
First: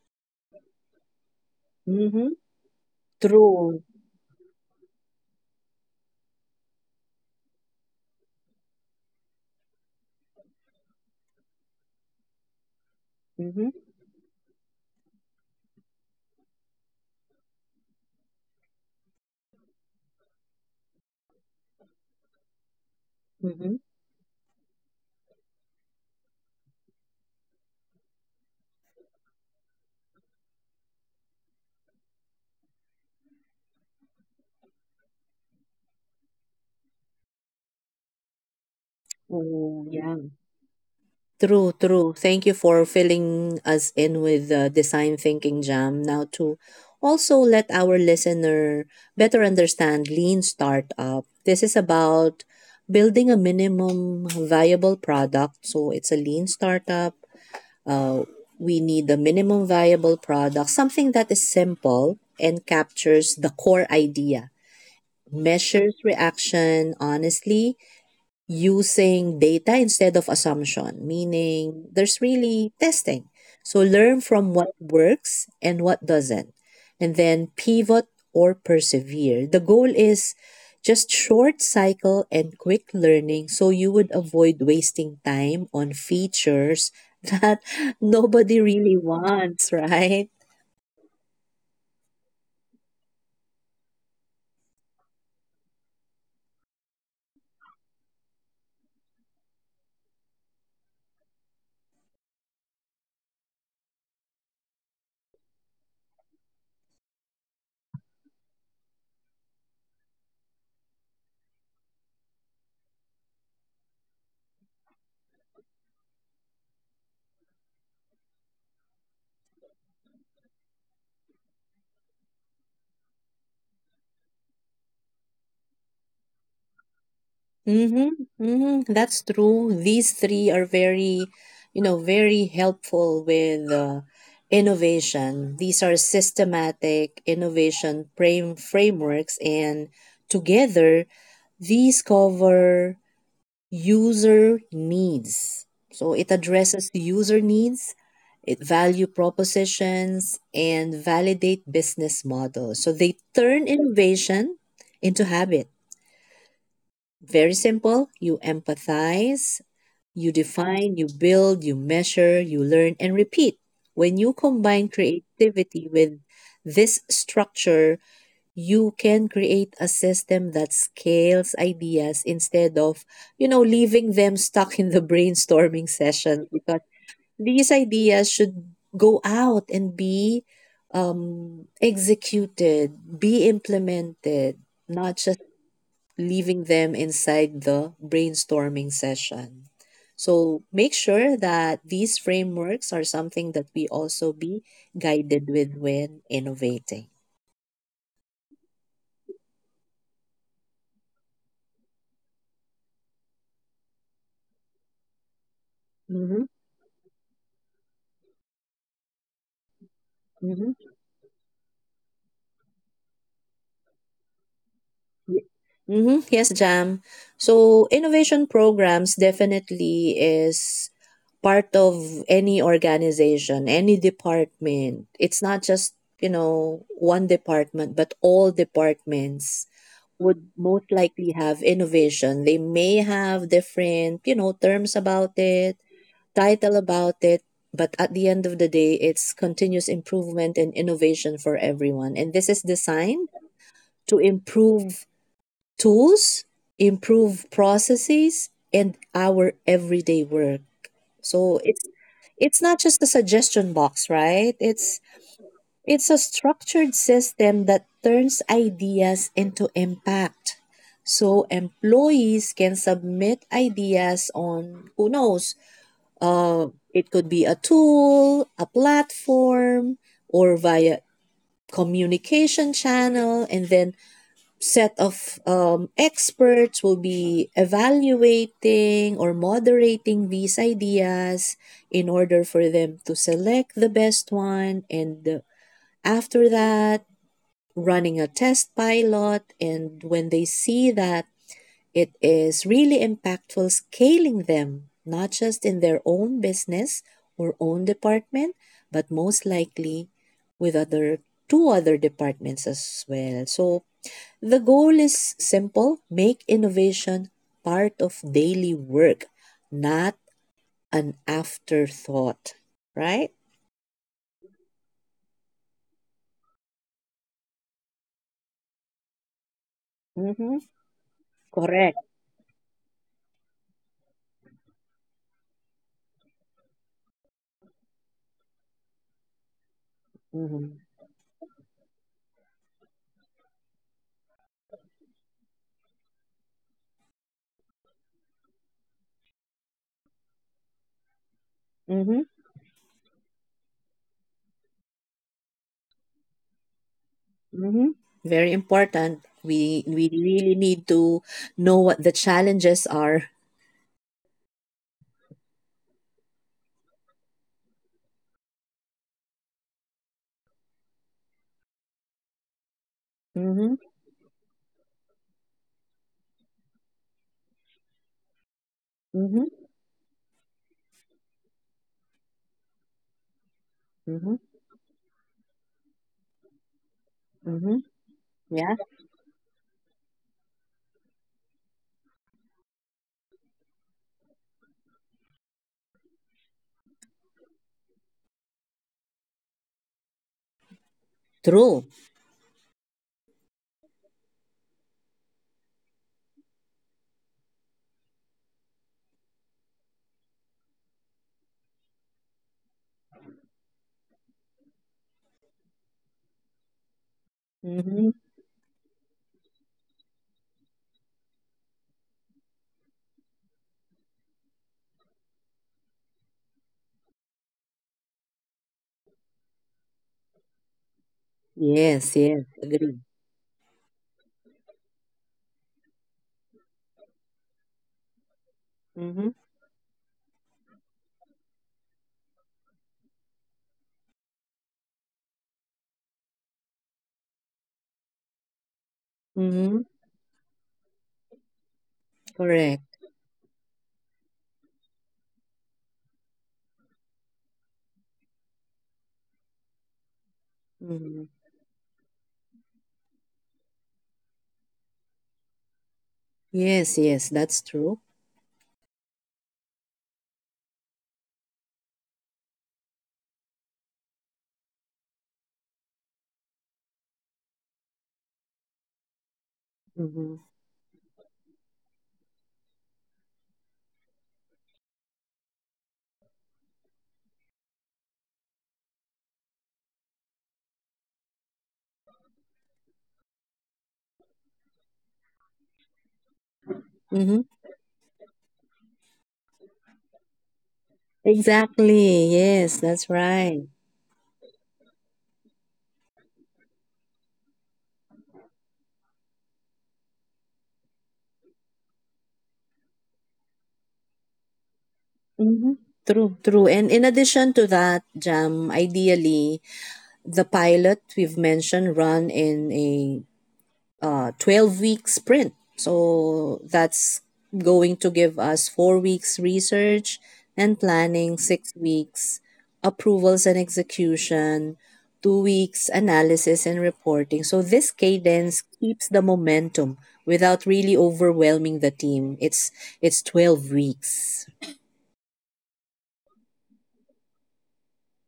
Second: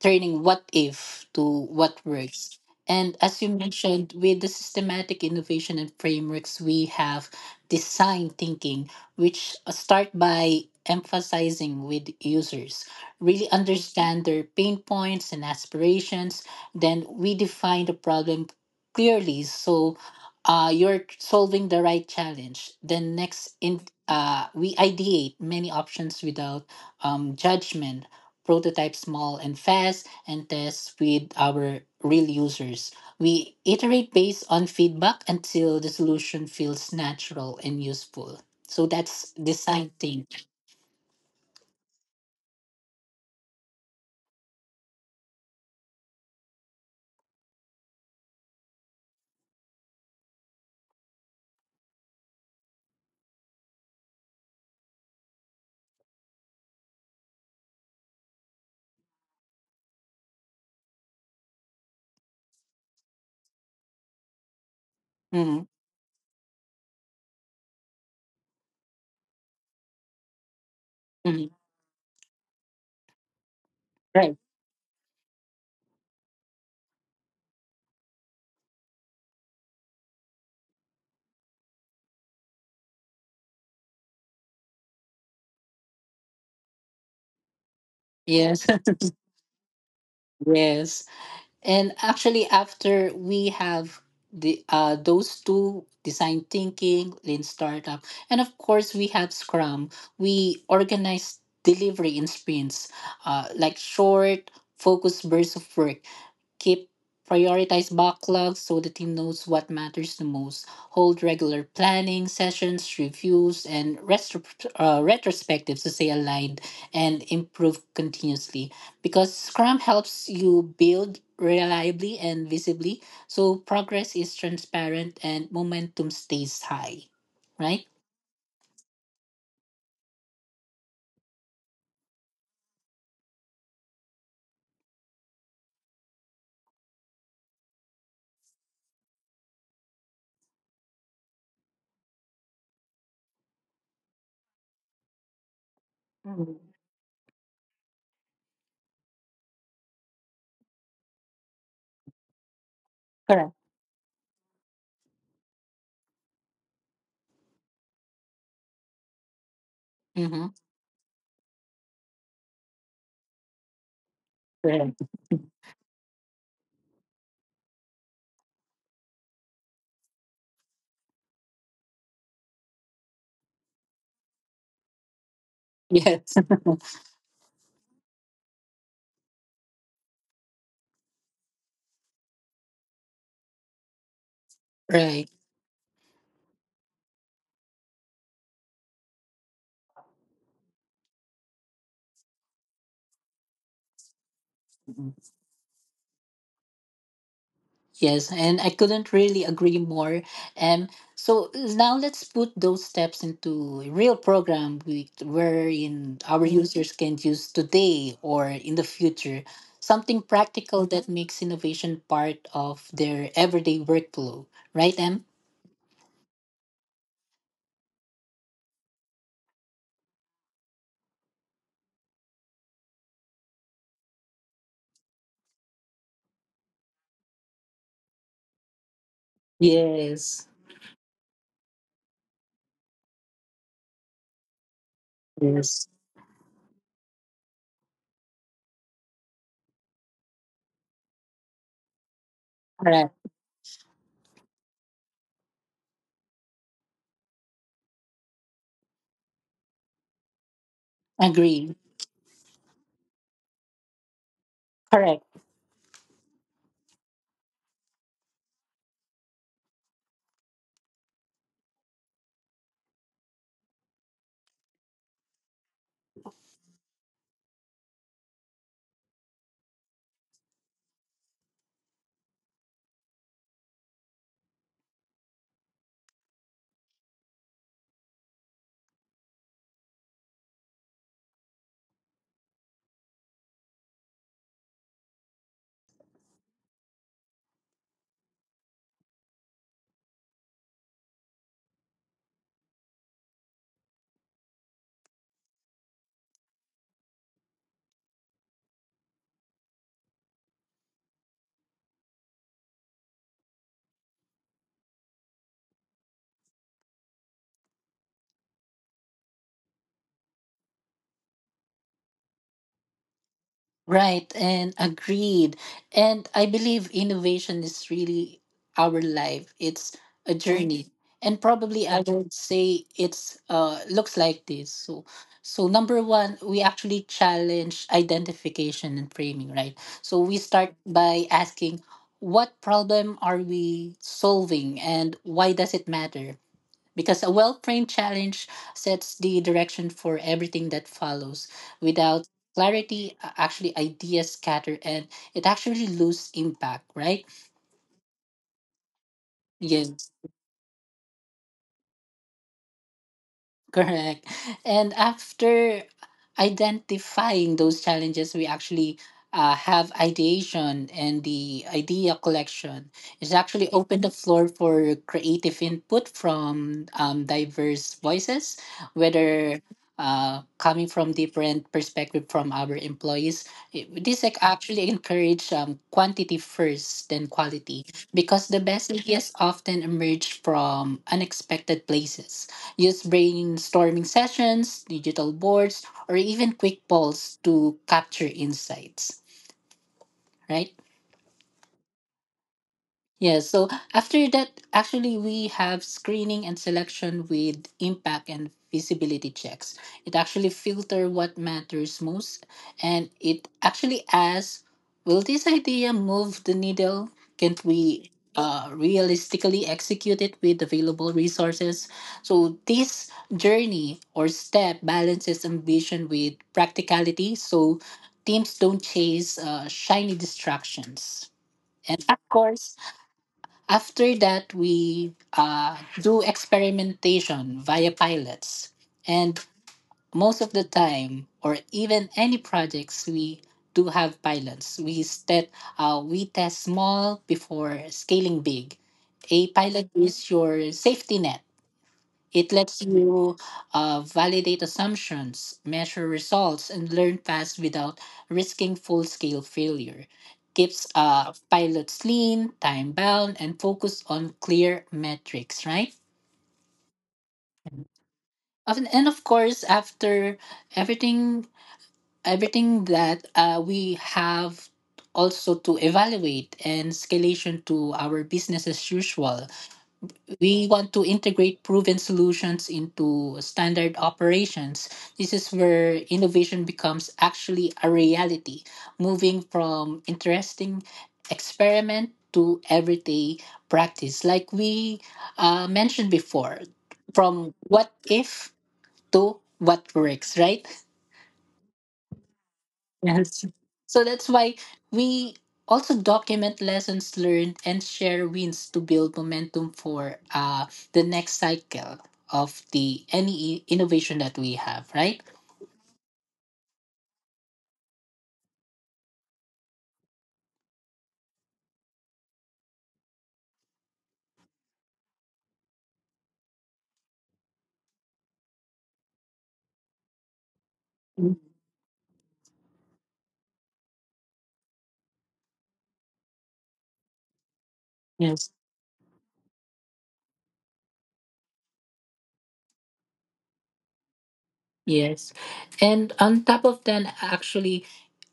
Speaker 2: turning what if to what
Speaker 1: Mm-hmm.
Speaker 2: works. And as you
Speaker 1: True.
Speaker 2: mentioned, with the systematic innovation and frameworks, we have design thinking, which start by emphasizing with users, really
Speaker 1: Mm-hmm.
Speaker 2: understand their pain points and aspirations. Then we define the problem clearly, so you're solving the right challenge. Then next,
Speaker 1: Mm-hmm.
Speaker 2: in we ideate many options without judgment, prototype small and fast, and test with our real users. We iterate based on feedback until the solution feels natural and useful. So that's
Speaker 1: Oh,
Speaker 2: design
Speaker 1: yeah.
Speaker 2: thing.
Speaker 1: True, true. Thank you for filling us in with the design thinking, Jam. Now, to also let our listener better understand lean startup, this is about building a minimum viable product. So, it's a lean startup. Uh, we need a minimum viable product, something that is simple and captures the core idea,
Speaker 2: Mhm,
Speaker 1: measures reaction honestly, using data instead of assumption,
Speaker 2: mhm.
Speaker 1: meaning there's really testing. So learn
Speaker 2: Right.
Speaker 1: from what works and what doesn't, and then pivot or persevere. The goal is just short cycle and quick learning so you would avoid wasting time on features that nobody
Speaker 2: Yes.
Speaker 1: really wants, right?
Speaker 2: Yes. And actually, after we have the those two design thinking, lean startup, and of course we have Scrum. We organize delivery in sprints, like short, focused bursts of work, keep, prioritize backlogs so the team knows what matters the most, hold regular planning sessions, reviews, and retrospectives to stay aligned and improve continuously, because scrum helps you build reliably and visibly, so progress is transparent and momentum stays high, right?
Speaker 1: Mm-hmm. Mm-hmm. That's true. These three are very, you know, very helpful with innovation. These are systematic innovation frameworks, and together these cover user needs. So it
Speaker 2: Mhm.
Speaker 1: addresses the user needs, it value propositions, and validate business models. So they
Speaker 2: Correct.
Speaker 1: turn innovation into habit. Very simple. You empathize, you
Speaker 2: Mm-hmm.
Speaker 1: define, you build, you measure, you learn, and repeat. When you combine
Speaker 2: Correct.
Speaker 1: creativity with this structure, you can create a system that scales ideas instead of, you know, leaving them stuck in the brainstorming
Speaker 2: Yes.
Speaker 1: session, because these ideas should go out and be executed, be implemented, not
Speaker 2: right.
Speaker 1: just leaving them inside the brainstorming session. So make sure that these frameworks are something that we also be guided with when innovating.
Speaker 2: Yes, and I couldn't really agree more. Um, so now let's put those steps into a real program we, wherein
Speaker 1: Mm-hmm.
Speaker 2: our Mhm. users can use today or in the future. Something practical
Speaker 1: Mm-hmm.
Speaker 2: that Mhm. makes innovation part of their everyday workflow, right, Em?
Speaker 1: Mm-hmm. Yes, Jam. So innovation programs definitely is part of any organization, any department. It's not just, you know, one department, but all departments would
Speaker 2: Yes.
Speaker 1: most likely have innovation. They may have different, you know, terms about it,
Speaker 2: Yes.
Speaker 1: title about it, but at the end of the day, it's continuous improvement and innovation for everyone. And this is
Speaker 2: Correct.
Speaker 1: designed to improve tools, improve processes, and our everyday work. So
Speaker 2: Agree.
Speaker 1: it's not just a suggestion box, right?
Speaker 2: Correct.
Speaker 1: It's a structured system that turns ideas into impact. So employees can submit ideas on who knows. Uh, it could be a tool, a platform, or via communication channel, and then set of experts will be evaluating or moderating these ideas in order for them to select the best one. And after that, running a test pilot, and when they see that it is really impactful, scaling them, not just in their own business or own department, but most likely with other two other departments as well. So the goal is simple: make innovation part of daily work, not an afterthought, right?
Speaker 2: Right, and agreed. And I believe innovation is really our life. It's a
Speaker 1: Mm-hmm.
Speaker 2: journey. And probably
Speaker 1: Correct.
Speaker 2: I would say it's looks like this. So number one, we actually challenge identification and framing, right? So we start
Speaker 1: Mm-hmm.
Speaker 2: by asking, what problem are we solving and why does it matter? Because a well framed challenge sets the direction for everything that follows.
Speaker 1: Mm-hmm.
Speaker 2: Without clarity, actually, ideas scatter and it actually loses impact, right?
Speaker 1: Hmm. Very important. We
Speaker 2: Yes.
Speaker 1: really need to know what the challenges are.
Speaker 2: Correct. And after identifying those challenges, we actually have ideation, and the idea collection is actually
Speaker 1: Mm-hmm.
Speaker 2: open the floor for creative input from diverse voices, whether
Speaker 1: Mm-hmm.
Speaker 2: coming from different perspective from our employees. This
Speaker 1: Mm-hmm.
Speaker 2: like actually encourage quantity first, then
Speaker 1: Mm-hmm.
Speaker 2: quality, because the
Speaker 1: Yeah.
Speaker 2: best ideas often emerge from unexpected places. Use brainstorming sessions, digital boards, or even quick polls to capture insights, right?
Speaker 1: True.
Speaker 2: Yeah, so after that, actually, we have screening and selection with impact and visibility checks. It actually filter what matters most, and it actually asks, will this idea move the needle? Can we
Speaker 1: Mm-hmm.
Speaker 2: realistically execute it with available resources? So this journey or step balances ambition with practicality, so teams don't chase shiny distractions. And
Speaker 1: Yes.
Speaker 2: of
Speaker 1: Yes.
Speaker 2: course,
Speaker 1: Agree.
Speaker 2: after that, we do experimentation via pilots.
Speaker 1: Mm-hmm.
Speaker 2: And most of the time, or even any projects, we do have pilots. We test small before scaling big. A
Speaker 1: Mm-hmm.
Speaker 2: pilot is your safety net, it lets
Speaker 1: Correct.
Speaker 2: you validate assumptions, measure results, and learn fast without risking full scale failure. Keeps
Speaker 1: Mm-hmm.
Speaker 2: pilots lean, time bound, and focused on clear metrics, right?
Speaker 1: Yes. Yes. That's true.
Speaker 2: And of course, after everything, everything that we have also to evaluate and scalation to our business as usual.
Speaker 1: Mm-hmm.
Speaker 2: We want to integrate proven solutions into standard operations. This is where innovation becomes actually a reality, moving from interesting experiment to everyday practice. Like we mentioned before,
Speaker 1: Mm-hmm.
Speaker 2: from what if to what works, right?
Speaker 1: Exactly. Yes. That's
Speaker 2: Yes.
Speaker 1: right.
Speaker 2: So that's why we also document lessons learned and share wins to build momentum for the next cycle of the any innovation that we have, right?
Speaker 1: Mm-hmm. True, true. And in addition to that, Jam, ideally, the pilot we've mentioned run in a 12-week sprint. So that's going to give us 4 weeks research and
Speaker 2: Mm.
Speaker 1: planning, 6 weeks approvals and execution, 2 weeks analysis and reporting. So this
Speaker 2: Yes.
Speaker 1: cadence keeps the momentum without really overwhelming the team. It's 12 weeks.
Speaker 2: Yes. And on top of that, actually,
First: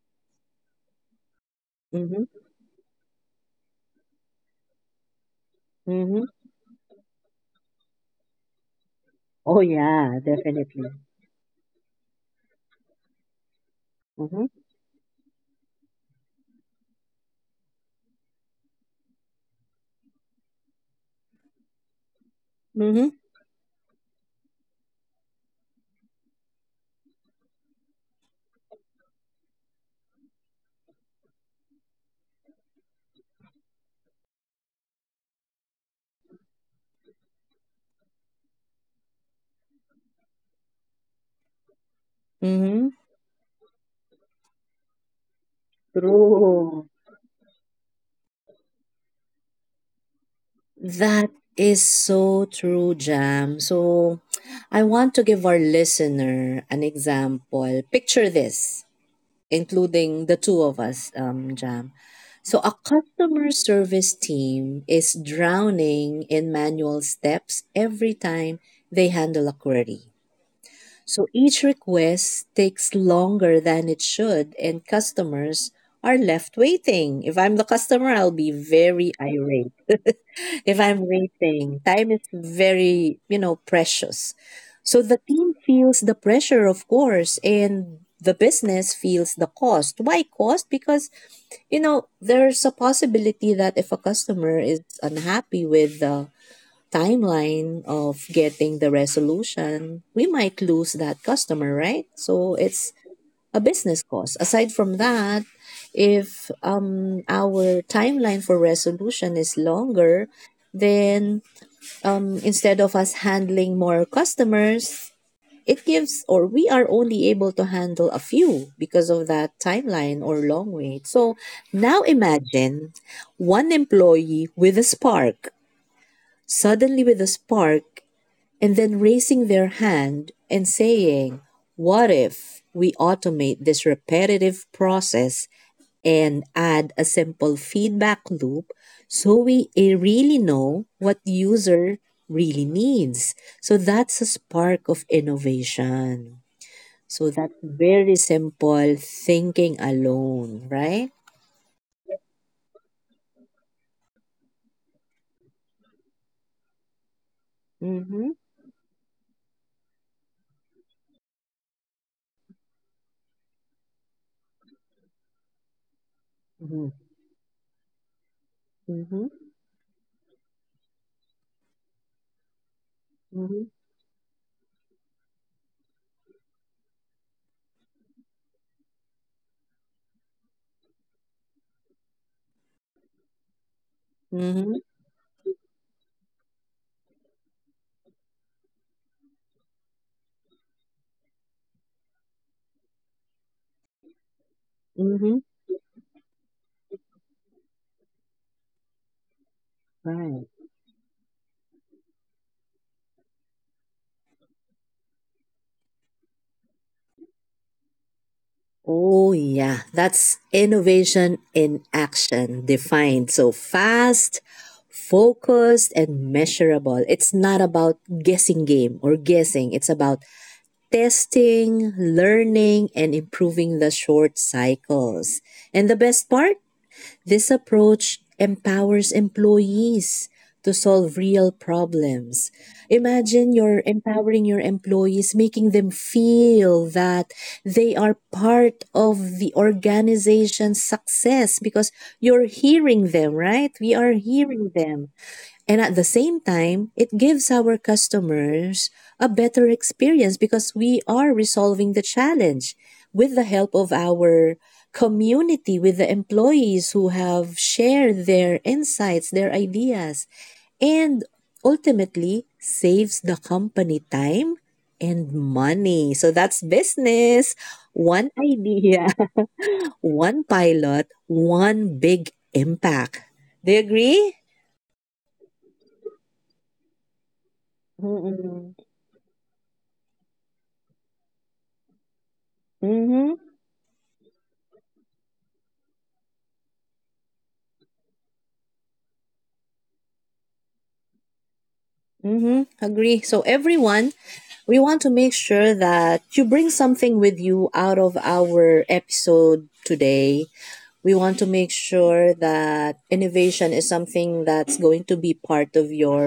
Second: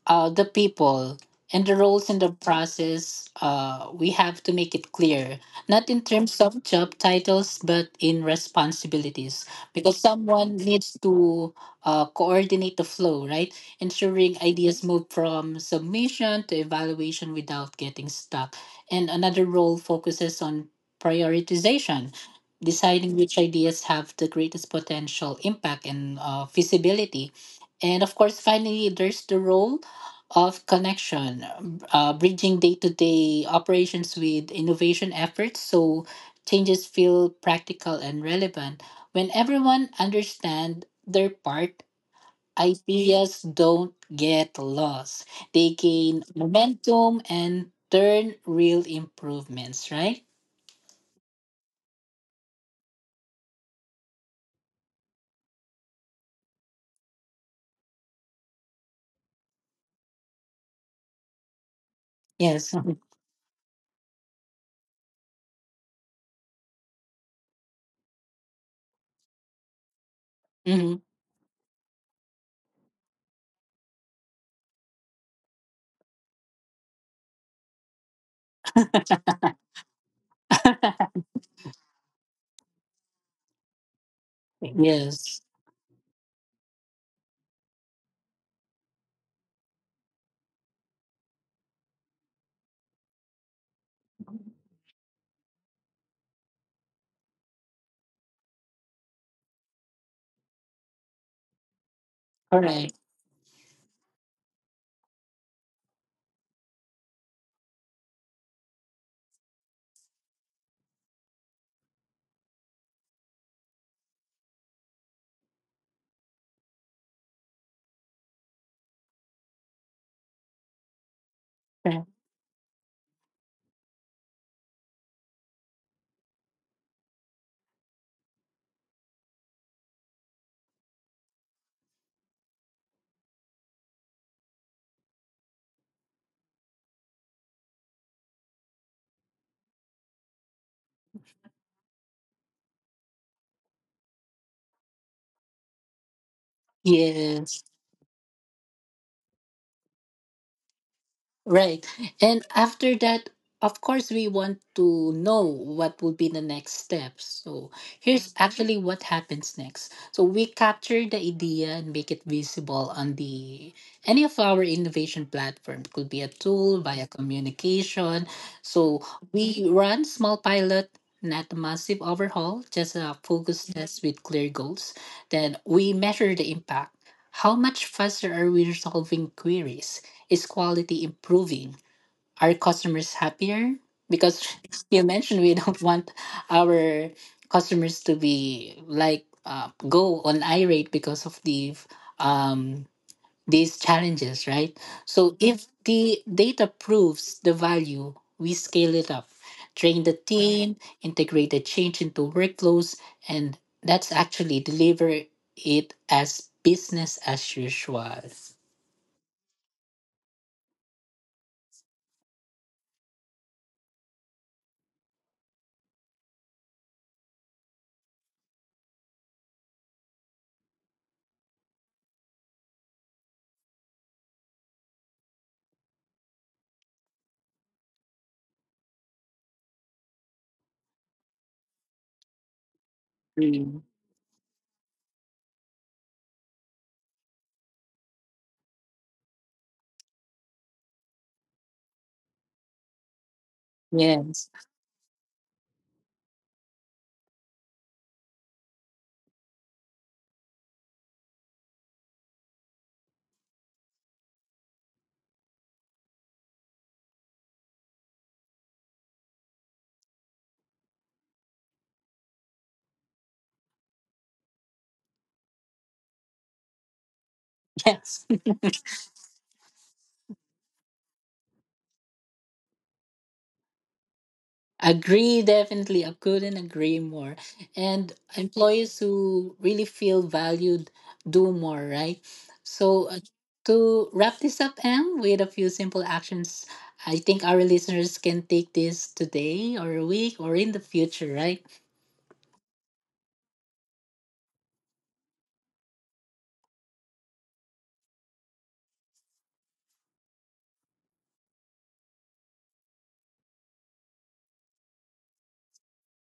Speaker 2: the people and the roles in
Speaker 1: Mm-hmm.
Speaker 2: the process, we have to make it clear, not in
Speaker 1: Mm-hmm.
Speaker 2: terms of job titles, but in responsibilities,
Speaker 1: Oh
Speaker 2: because
Speaker 1: yeah,
Speaker 2: someone
Speaker 1: definitely.
Speaker 2: needs to coordinate the flow, right? Ensuring
Speaker 1: Mm-hmm.
Speaker 2: ideas move from submission to evaluation without getting stuck. And another role focuses on prioritization,
Speaker 1: Mm-hmm.
Speaker 2: deciding which ideas have the greatest potential impact and feasibility. And of course, finally, there's the role of connection, bridging day to day operations with innovation efforts so changes feel practical and relevant. When everyone understands their part,
Speaker 1: Mm-hmm.
Speaker 2: ideas don't get lost. They gain
Speaker 1: True.
Speaker 2: momentum and turn real improvements, right?
Speaker 1: That is so true, Jam. So, I want to give our listener an example. Picture this, including the two of us, Jam. So, a
Speaker 2: Yes.
Speaker 1: customer service team is drowning in manual steps every time they handle a query.
Speaker 2: Mhm.
Speaker 1: So, each request takes longer than it should, and customers are left waiting. If I'm the customer, I'll be very irate if I'm waiting. Time is very, you know, precious. So the
Speaker 2: Yes.
Speaker 1: team feels the pressure, of course, and the business feels the cost. Why cost? Because, you know, there's a possibility that if a customer is unhappy with the timeline of getting the resolution, we might lose that customer, right? So it's
Speaker 2: Correct.
Speaker 1: a business cost. Aside from that, if our timeline for resolution is longer, then instead of us handling more customers, it gives, or we are only able to handle a few because of that timeline or long wait. So now imagine one employee with a spark, suddenly with a spark, and then raising their hand and saying, "What if we automate this repetitive process and add a simple feedback loop so we really know what user really needs." So that's a spark of innovation. So that's
Speaker 2: Yes.
Speaker 1: very simple thinking alone, right?
Speaker 2: Right. And after that, of course, we want to know what will be the next steps. So
Speaker 1: Mm-hmm.
Speaker 2: here's Mhm. actually what happens next. So we capture the idea and make it visible on the any of our innovation platform. It could be a tool
Speaker 1: Mm-hmm.
Speaker 2: via communication. So
Speaker 1: Mm-hmm.
Speaker 2: we run small pilot, not a massive overhaul, just a
Speaker 1: Mm-hmm.
Speaker 2: focus Mhm. test with clear goals. Then we measure the impact. How much faster are we resolving queries? Is quality improving? Are customers happier? Because
Speaker 1: Mm-hmm.
Speaker 2: you mentioned we don't want our customers to be like go on irate because of the um, these challenges, right?
Speaker 1: Mm-hmm.
Speaker 2: So if the data proves the value, we scale it up, train the
Speaker 1: Right.
Speaker 2: team, integrate the change into workflows, and that's actually deliver it as business as usual.
Speaker 1: Oh yeah, that's innovation in action defined. So fast, focused and measurable. It's not about guessing game or guessing. It's about testing, learning, and improving the short cycles. And the best part, this approach empowers employees to solve real problems. Imagine
Speaker 2: Mm.
Speaker 1: you're empowering your employees, making them feel that they are part of the organization's success because you're hearing them, right? We are
Speaker 2: Yes,
Speaker 1: hearing them. And at the same time, it gives our customers a better experience because we are resolving the challenge with the help of our community, with the employees who have shared their insights, their ideas, and ultimately saves the company time and money. So that's business.
Speaker 2: yes.
Speaker 1: One idea, one pilot, one big impact. Do you agree?
Speaker 2: Agree, definitely. I couldn't agree more. And
Speaker 1: Mm-mm.
Speaker 2: employees who really feel valued do more, right? So,
Speaker 1: Mm-hmm.
Speaker 2: to wrap this up, Em, with a few simple actions, I think our listeners can take this today or a week or in the future, right?
Speaker 1: Mm-hmm. Agree. So everyone, we want to make sure that you bring something with you out of our episode today. We want to make sure that innovation is something that's going to be part of your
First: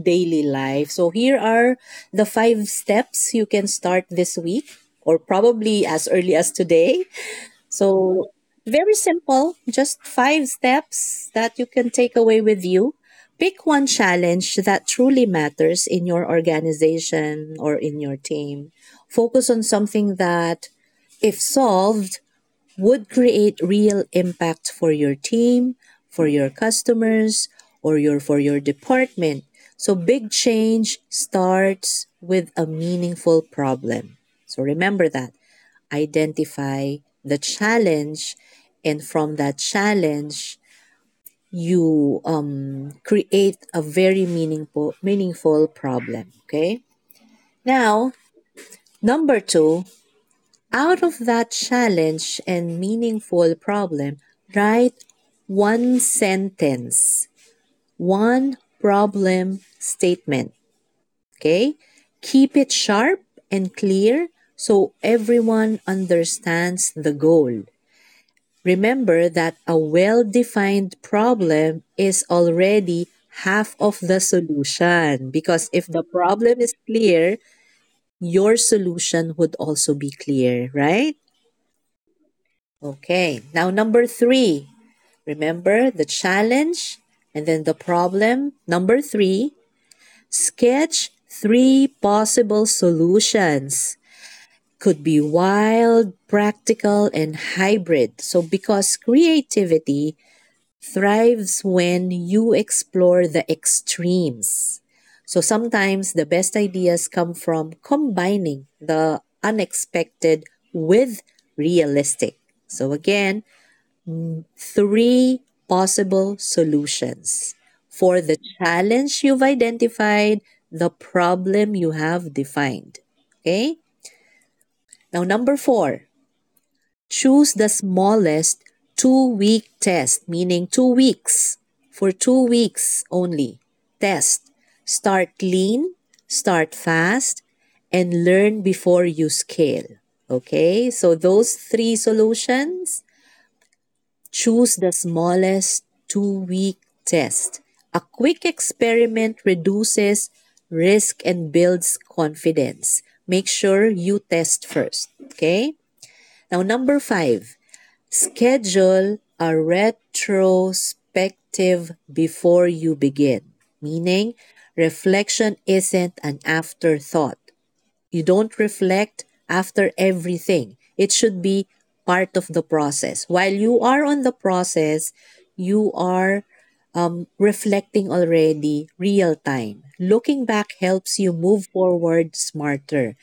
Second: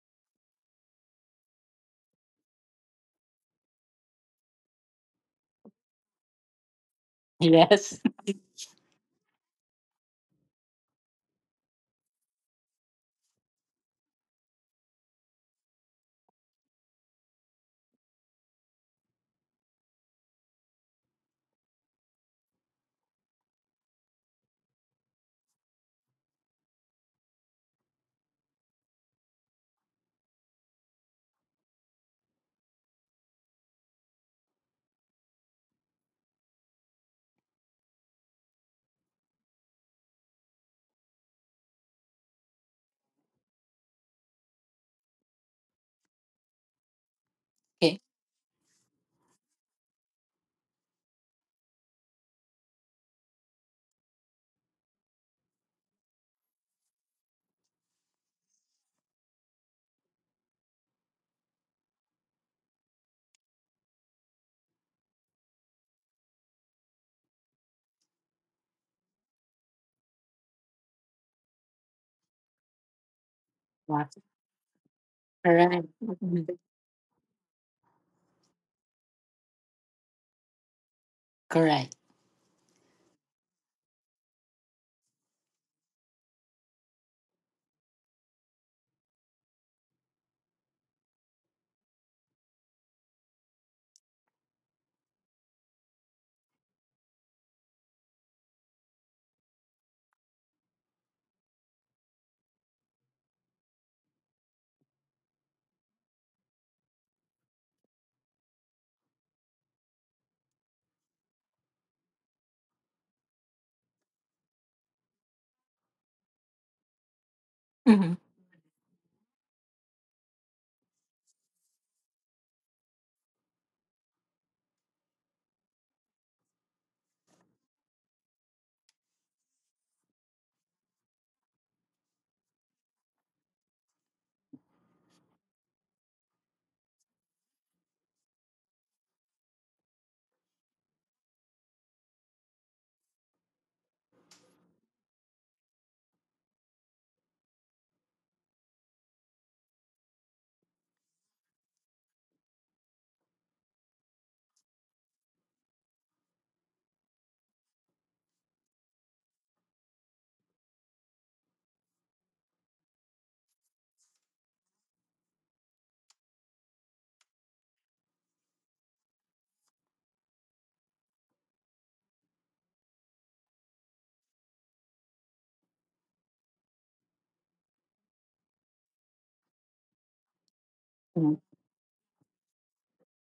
Speaker 1: daily life. So here are the five steps you can start this week or probably as early as today.
Speaker 2: Yes.
Speaker 1: So, very simple, just five steps that you can take away with you. Pick one challenge that truly matters in your organization or in your team. Focus on something that, if solved, would create real impact for your team, for your customers, or your for your department. So big change starts with a meaningful problem. So remember that, identify the challenge, and from that challenge, you create a very meaningful problem. Okay.
Speaker 2: Okay.
Speaker 1: Now, number two, out of that challenge and meaningful problem, write one sentence, one problem statement. Okay. Keep it sharp and clear so everyone understands the goal. Remember that a well-defined problem is already half of the solution,
Speaker 2: Yeah.
Speaker 1: because if
Speaker 2: Correct.
Speaker 1: the
Speaker 2: Mhm.
Speaker 1: problem is clear, your solution would also be clear, right?
Speaker 2: Correct.
Speaker 1: Okay. Now number 3. Remember the challenge and then the problem. Number 3, sketch 3 possible solutions. Could be wild, practical and hybrid. So because creativity thrives when you explore the extremes. So sometimes the best ideas come from combining the unexpected with realistic. So again, three possible solutions
Speaker 2: Mhm.
Speaker 1: for the challenge you've identified, the problem you have defined. Okay? Now, number four, choose the smallest two-week test, meaning two weeks, for two weeks only. Test. Start lean, start fast, and learn before you scale. Okay, so those three solutions, choose the smallest two-week test. A quick experiment reduces risk and builds confidence. Make sure you test first. Okay, now number five, schedule a retrospective before you begin, meaning reflection isn't an afterthought. You don't reflect after everything, it should be part of the process. While you are on the process, you are reflecting already real time. Looking back helps you
Speaker 2: Mhm.
Speaker 1: move forward smarter.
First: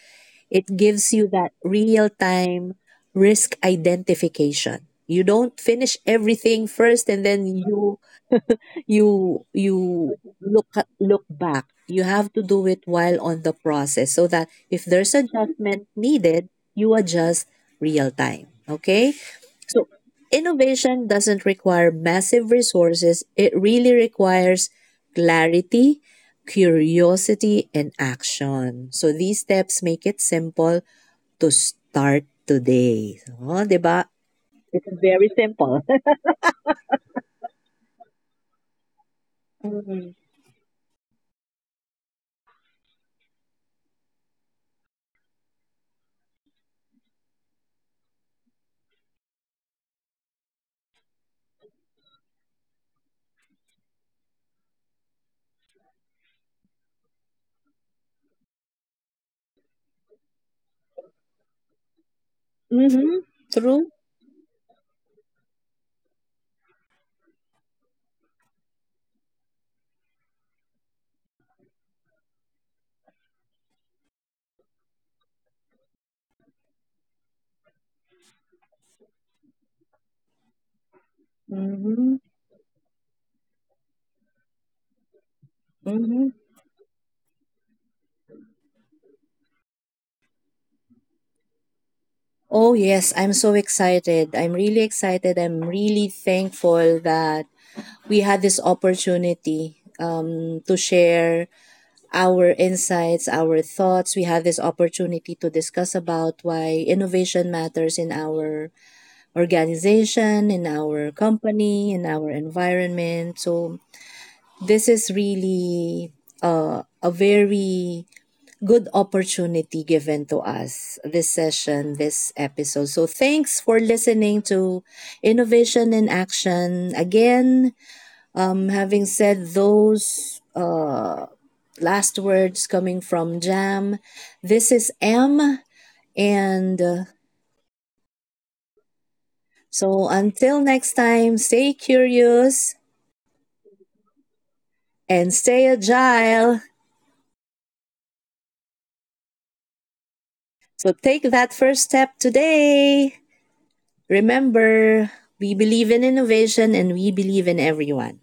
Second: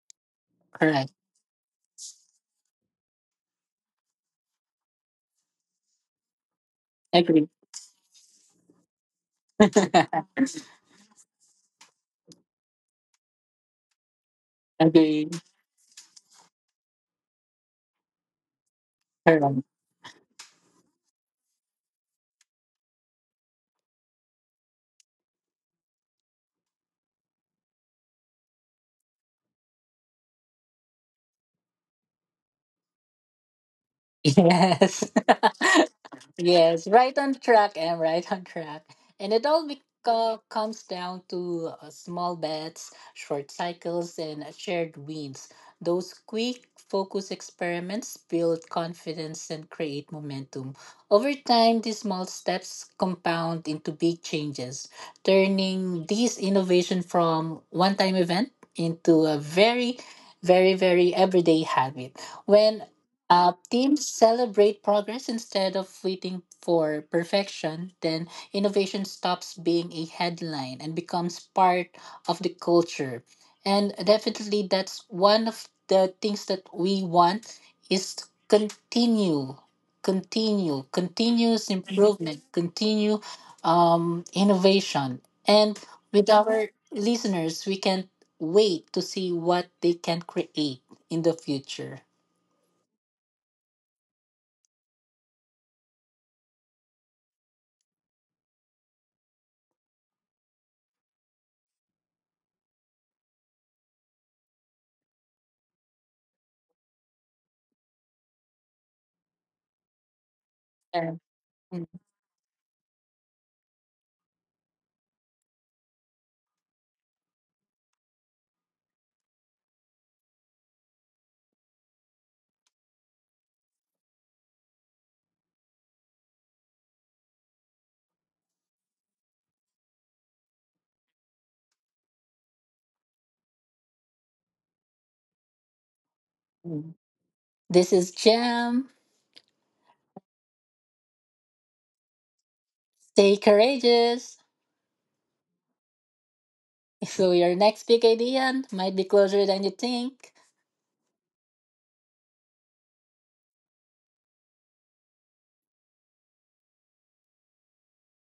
Speaker 1: It
Speaker 2: Correct.
Speaker 1: gives you that real time risk identification. You don't finish everything first and then
Speaker 2: Agree.
Speaker 1: you you look back. You have to do it while on the process so that if there's
Speaker 2: Agree.
Speaker 1: adjustment needed, you adjust real time. Okay?
Speaker 2: Correct.
Speaker 1: So innovation doesn't require massive resources, it really requires clarity, curiosity, and action. So these steps make it simple to start today. Oh, 'di ba? It's
Speaker 2: Yes.
Speaker 1: very simple.
Speaker 2: Yes, right on track and right on track. And it all comes down to small bets, short cycles, and shared wins. Those quick focus experiments build confidence and create momentum. Over time, these small steps compound into big changes, turning this innovation from one time event into a very very very everyday habit when
Speaker 1: Mm-hmm. True.
Speaker 2: teams celebrate progress instead of waiting for perfection, then innovation stops being a headline and becomes part of the culture. And definitely, that's one of the things that we want is continue, continuous
Speaker 1: Mm-hmm. Mm-hmm.
Speaker 2: improvement, continue innovation. And with our listeners, we can wait to see what they can create in the future.
Speaker 1: Oh yes, I'm so excited. I'm really excited. I'm really thankful that we had this opportunity to share our insights, our thoughts. We have this opportunity to discuss about why innovation matters in our organization, in our
Speaker 2: Yeah.
Speaker 1: company, in our environment. So, this is really a very good opportunity given to us, this session, this episode. So, thanks for listening to Innovation in Action. Again, having said those last words coming from Jam, this is M. And
Speaker 2: Mm.
Speaker 1: uh,
Speaker 2: This is Jam.
Speaker 1: so until next time, stay curious
Speaker 2: Stay courageous.
Speaker 1: and stay agile.
Speaker 2: So your next big idea might be closer than you think.
Speaker 1: So take that first step today. Remember, we believe in innovation and we believe in everyone.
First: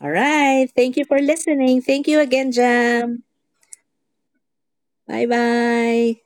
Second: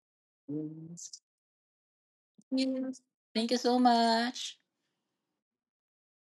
Speaker 1: All right. Thank you for
Speaker 2: Mm.
Speaker 1: listening. Thank you again,
Speaker 2: Yes.
Speaker 1: Jam.
Speaker 2: Thank you so much.
Speaker 1: Bye bye.